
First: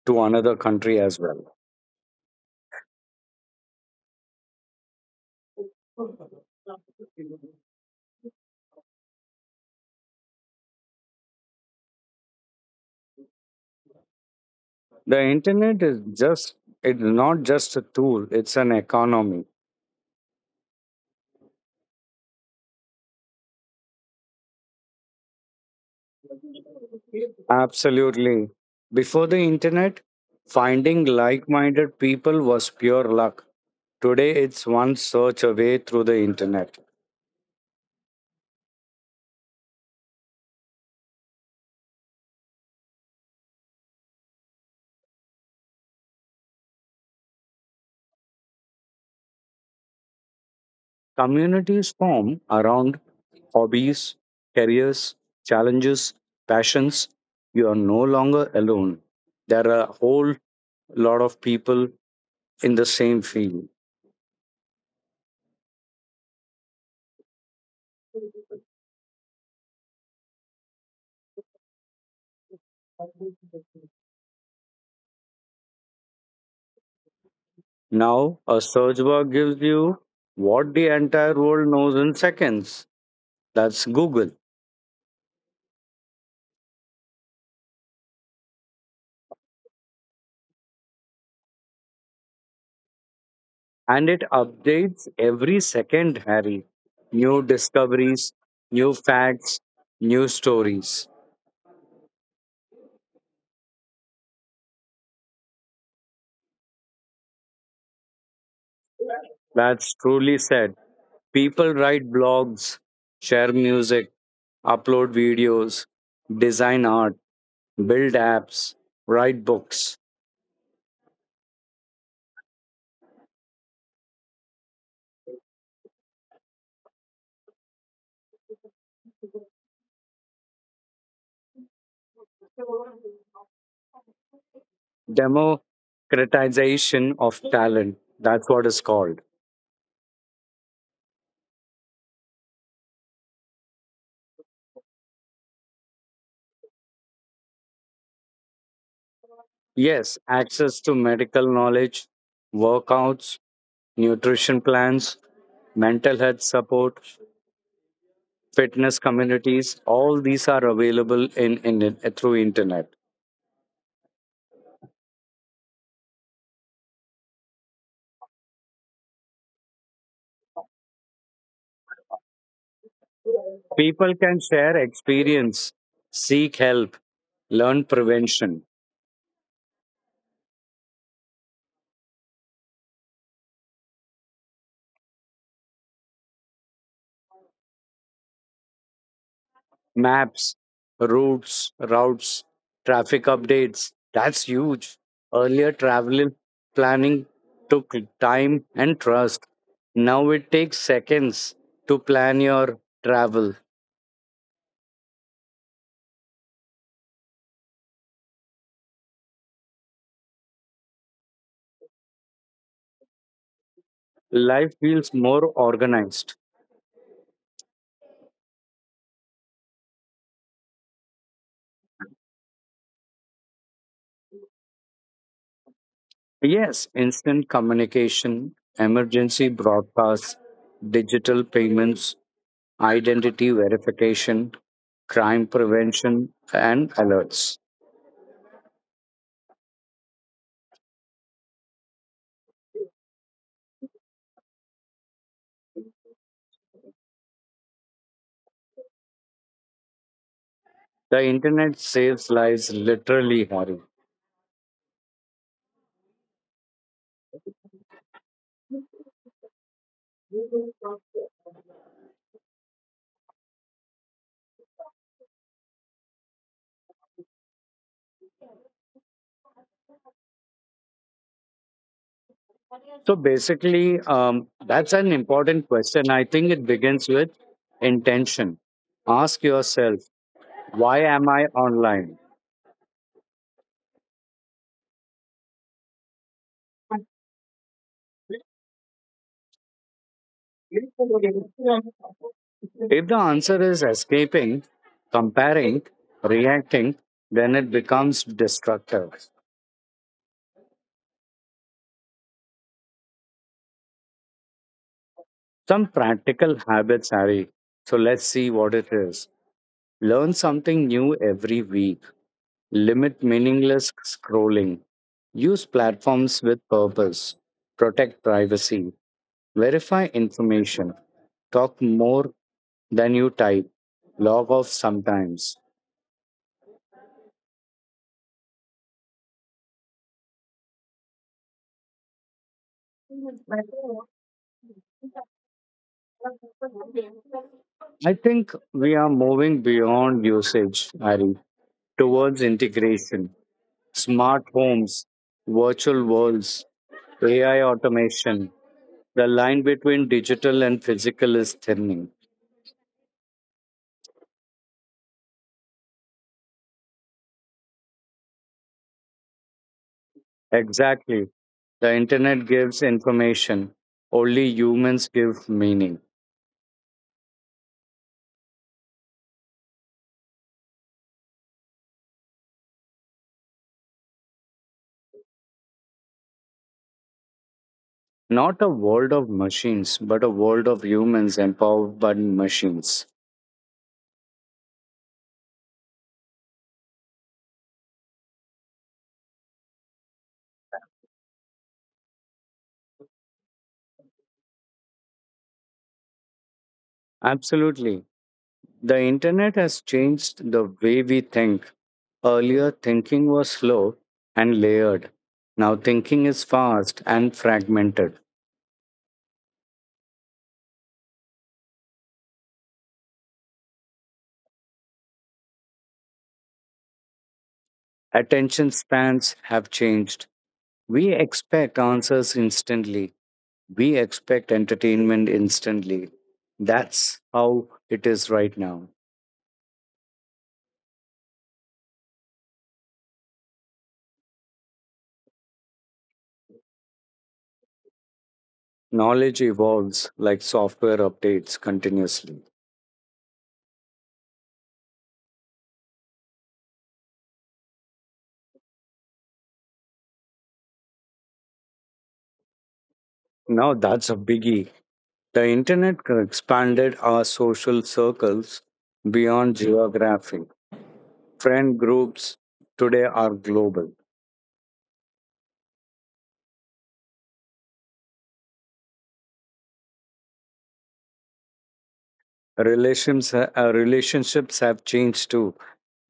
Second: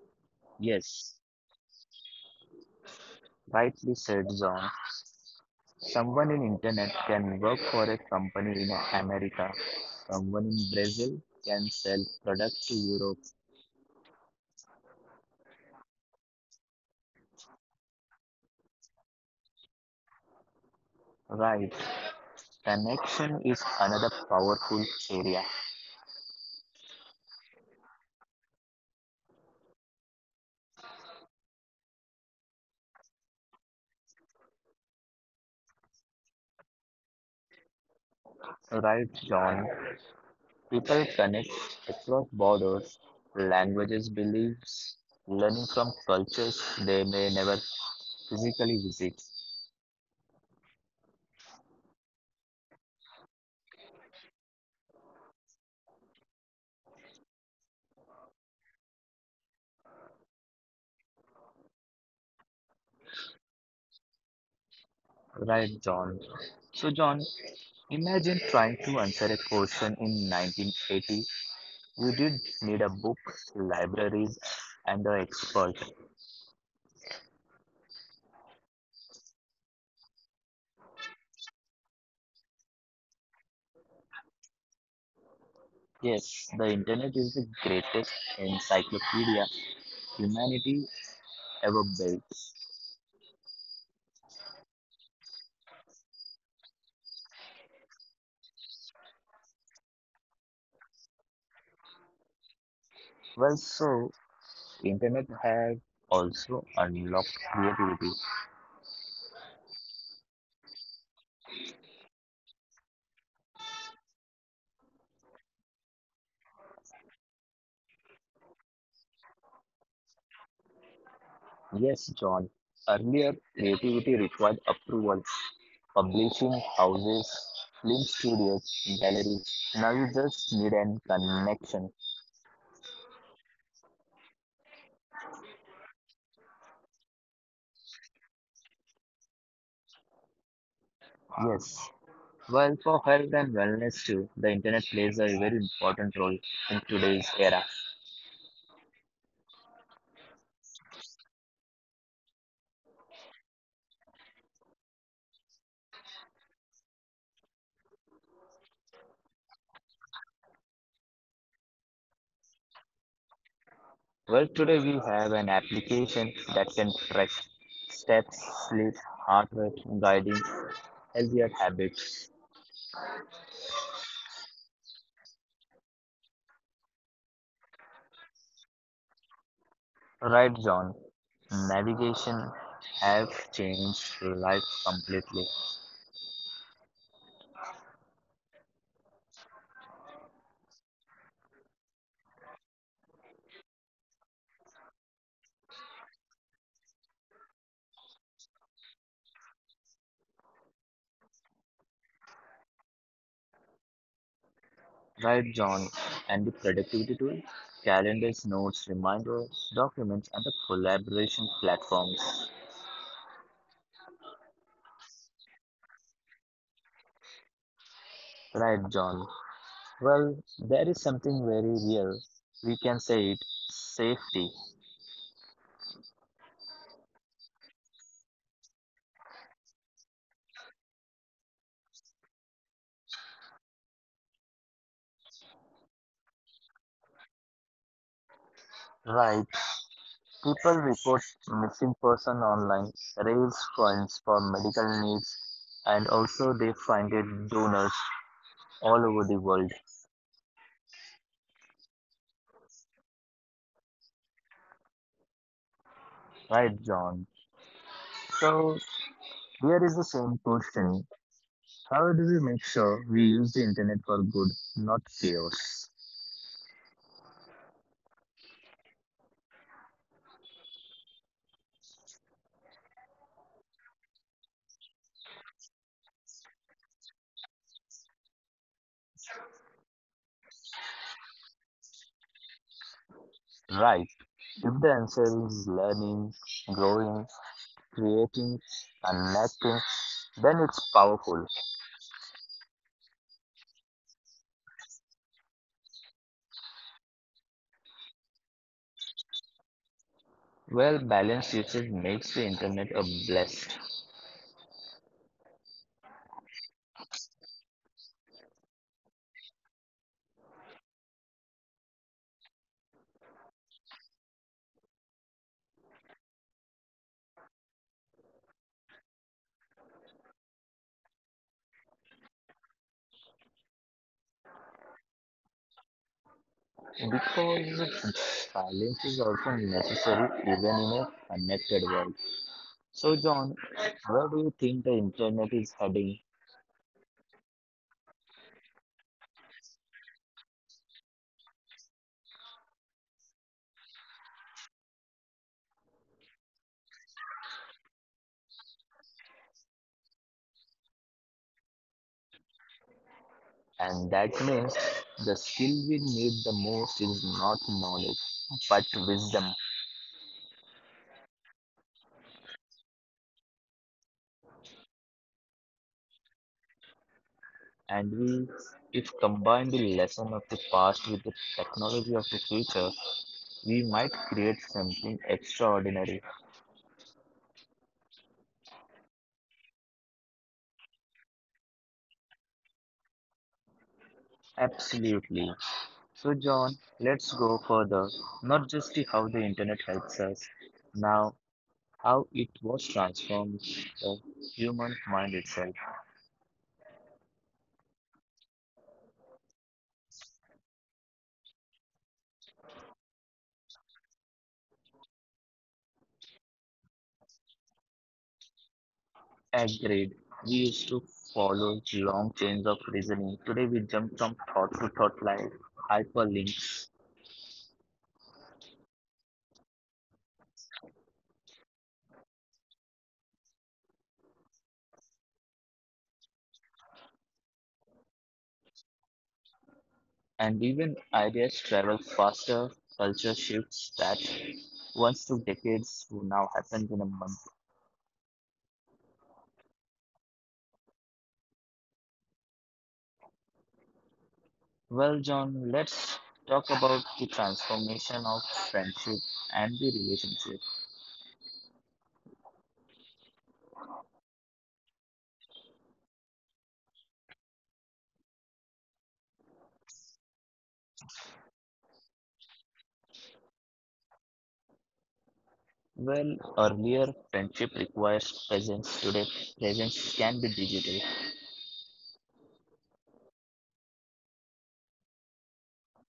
B: to another country
A: Yes,
B: as well.
A: rightly said John. Someone in internet can work for a company in America. Someone in Brazil can sell products to Europe.
B: The internet is just, it's not just a tool, it's an economy.
A: Right. Connection is another powerful area.
B: Absolutely. Before the internet, finding like minded people was pure luck. Today, it's one search away through the internet.
A: Right, John. People connect across borders, languages, beliefs, learning from cultures they may never physically visit.
B: Communities form around hobbies, careers, challenges, passions. You are no longer alone. There are a whole lot of people in the same field.
A: Right, John? So, John, imagine trying to answer a question in 1980. You did need a book, libraries, and the expert.
B: Now, a search bar gives you what the entire world knows in seconds. That's Google.
A: Yes, the internet is the greatest encyclopedia humanity ever built.
B: And it updates every second, Harry. New discoveries, new facts, new stories.
A: Well, so internet has also unlocked creativity.
B: That's truly said. People write blogs, share music, upload videos, design art, build apps, write books,
A: Yes, John. Earlier, creativity required approval. Publishing houses, film studios, galleries. Now you just need an connection.
B: demo criticization of talent. That's what is called.
A: Yes. Well, for health and wellness too, the internet plays a very important role in today's era.
B: Yes, access to medical knowledge, workouts, nutrition plans, mental health support, fitness communities, all these are available through internet.
A: Well, today we have an application that can track steps, sleep, heart rate, guiding healthier habits.
B: People can share experience, seek help, learn prevention.
A: Right, John. Navigation have changed life completely.
B: Maps, routes, traffic updates. That's huge. Earlier, travel planning took time and trust. Now it takes seconds to plan your travel.
A: Right, John. And the productivity tools, calendars, notes, reminders, documents, and the collaboration platforms.
B: Life feels more organized.
A: Right, John. Well, there is something very real. We can say it safety.
B: Yes, instant communication, emergency broadcasts, digital payments, identity verification, crime prevention, and alerts.
A: Right. People report missing person online, raise funds for medical needs, and also they find it donors all over the world.
B: The internet saves lives literally, Hari.
A: Right, John. So here is the same question. How do we make sure we use the internet for good, not chaos?
B: So basically, that's an important question. I think it begins with intention. Ask yourself, why am I online?
A: Right. If the answer is learning, growing, creating, connecting, then it's powerful.
B: If the answer is escaping, comparing, reacting, then it becomes destructive.
A: Well, balanced usage makes the internet a blessing
B: Some practical habits, Hari. So let's see what it is. Learn something new every week. Limit meaningless scrolling. Use platforms with purpose. Protect privacy. Verify information. Talk more than you type. Log off sometimes.
A: because silence is often necessary even in a connected world. So, John, where do you think the internet is heading?
B: I think we are moving beyond usage, Ari, towards integration. Smart homes, virtual worlds, AI automation. The line between digital and physical is thinning.
A: And that means the skill we need the most is not knowledge, but wisdom.
B: Exactly. The internet gives information. Only humans give meaning.
A: And we, if combine the lesson of the past with the technology of the future, we might create something extraordinary.
B: Not a world of machines, but a world of humans empowered by machines.
A: Absolutely. So, John, let's go further. Not just the how the internet helps us, now how it was transformed the human mind itself.
B: Absolutely. The internet has changed the way we think. Earlier, thinking was slow and layered. Now, thinking is fast and fragmented.
A: Agreed. We used to follow long chains of reasoning. Today we jump from thought to thought like hyperlinks,
B: Attention spans have changed. We expect answers instantly. We expect entertainment instantly. That's how it is right now.
A: and even ideas travel faster. Culture shifts that once took decades to now happens in a month.
B: Knowledge evolves like software updates continuously.
A: Well, John, let's talk about the transformation of friendship and the relationship.
B: Now that's a biggie. The internet expanded our social circles beyond geography. Friend groups today are global.
A: Well, earlier friendship requires presence. Today, presence can be digital,
B: Relationships have changed too.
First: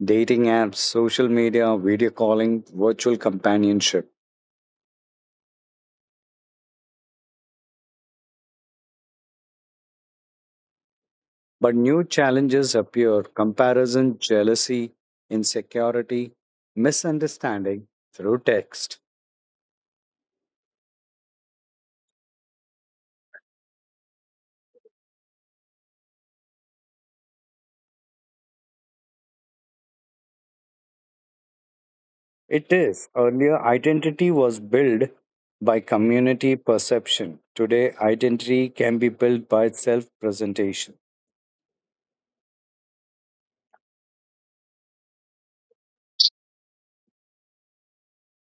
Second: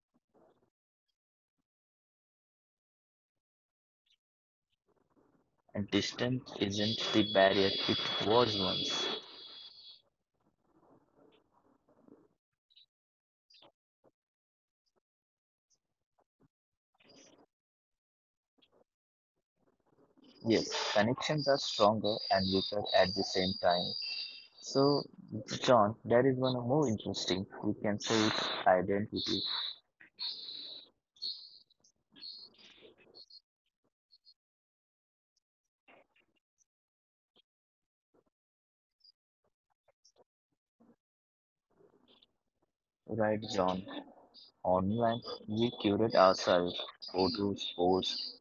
B: Dating apps, social media, video calling, virtual companionship.
A: and distance isn't the barrier it was once.
B: But new challenges appear: comparison, jealousy, insecurity, misunderstanding through text.
A: Yes, connections are stronger and weaker at the same time. So, John, there is one more interesting. We can say it's identity.
B: It is. Earlier, identity was built by community perception. Today, identity can be built by self presentation.
A: Right, John? Online, we curate ourselves, photos, posts,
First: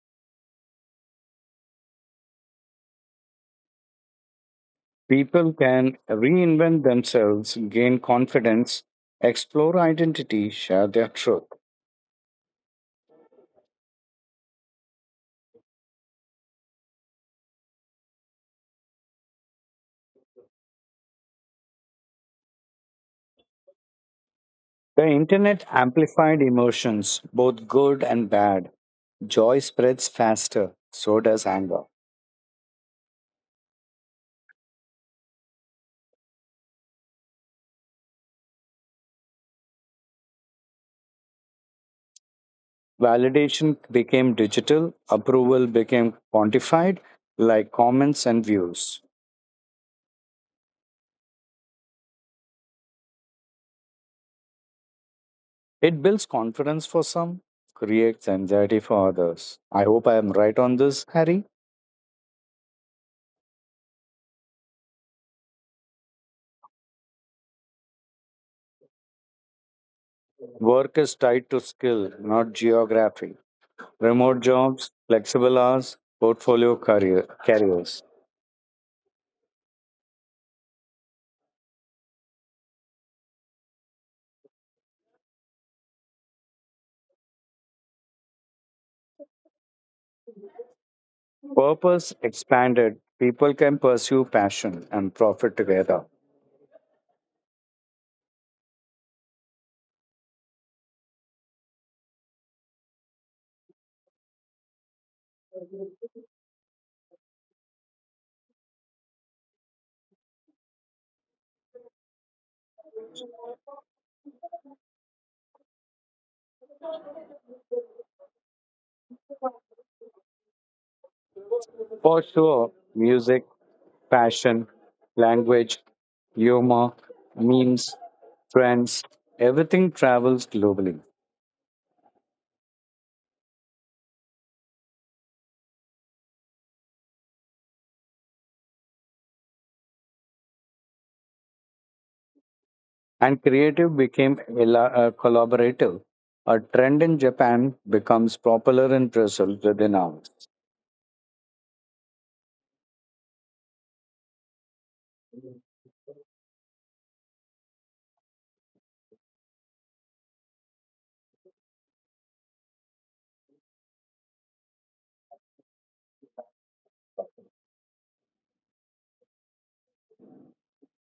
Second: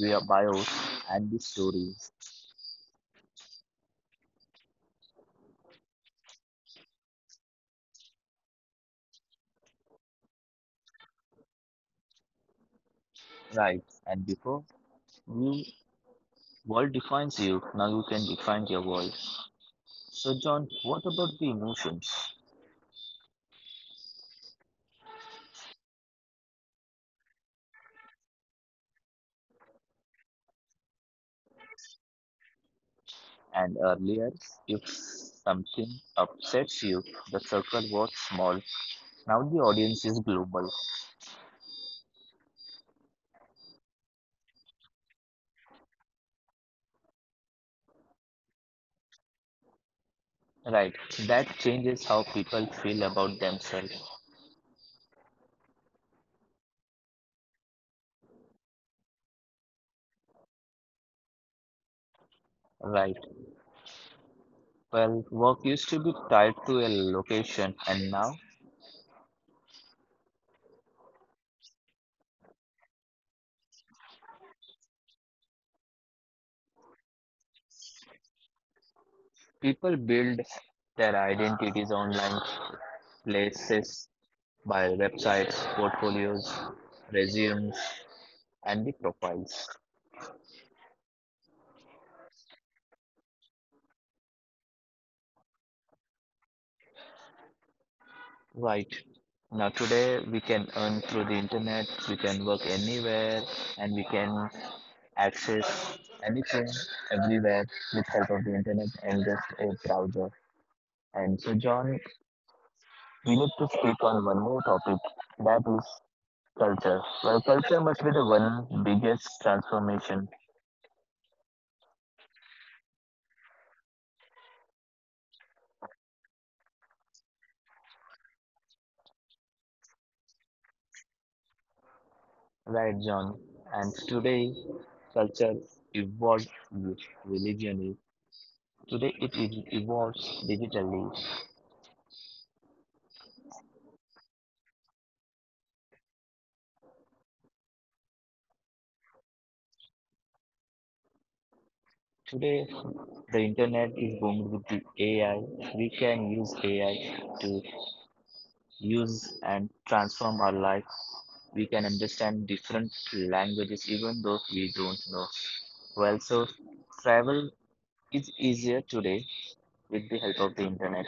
A: via bios, and the stories.
B: People can reinvent themselves, gain confidence, explore identity, share their truth.
A: Right, and before we world defines you, now you can define your world. So, John, what about the emotions?
B: The internet amplified emotions, both good and bad. Joy spreads faster, so does anger.
A: And earlier, if something upsets you, the circle was small. Now the audience is global,
B: Validation became digital, approval became quantified, like comments and views.
A: right? That changes how people feel about themselves,
B: It builds confidence for some, creates anxiety for others. I hope I am right on this, Harry.
A: right? Well, work used to be tied to a location, and now
B: Work is tied to skill, not geography. Remote jobs, flexible hours, portfolio career, carriers.
A: people build their identities online, places by websites, portfolios, resumes, and the profiles,
B: Purpose expanded, people can pursue passion and profit together.
A: right? Now today we can earn through the internet, we can work anywhere, and we can access anything, everywhere with help of the internet and just a browser. And so, John, we need to speak on one more topic that is culture. Well, culture must be the one biggest transformation,
B: For sure, music, passion, language, humor, memes, trends, everything travels globally.
A: right, John? And today, culture evolves with religion. Today, it evolves digitally.
B: And creative became collaborative. A trend in Japan becomes popular in Brazil within hours.
A: Today, the internet is booming with the AI. We can use AI to use and transform our life, we can understand different languages even though we don't know well, so travel is easier today with the help of the internet.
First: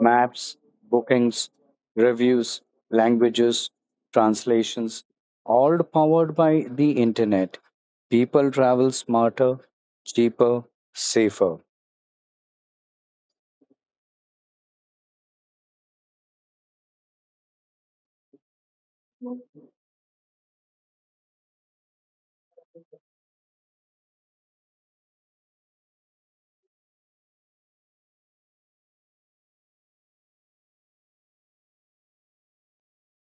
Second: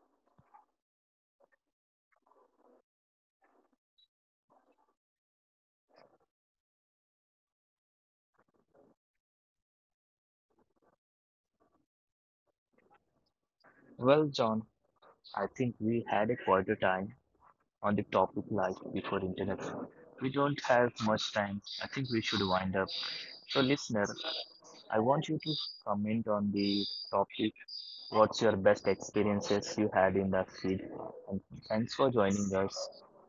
B: Maps, bookings, reviews, languages, translations, all powered by the internet. People travel smarter, cheaper, safer.
A: Well, John, I think we had a quieter time on the topic like before internet. We don't have much time, I think we should wind up. So listener, I want you to comment on the topic, what's your best experiences you had in that field, and thanks for joining us,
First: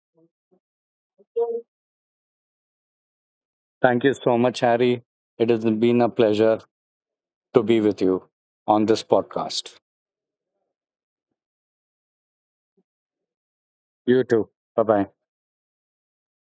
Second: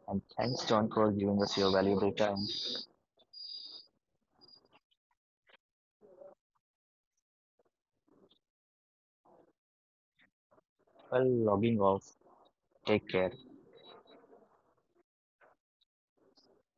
A: and thanks John for giving us your valuable time.
B: Thank you so much, Harry. It has been a pleasure to be with you on this podcast.
A: Well, logging off. Take care.
B: You too. Bye bye.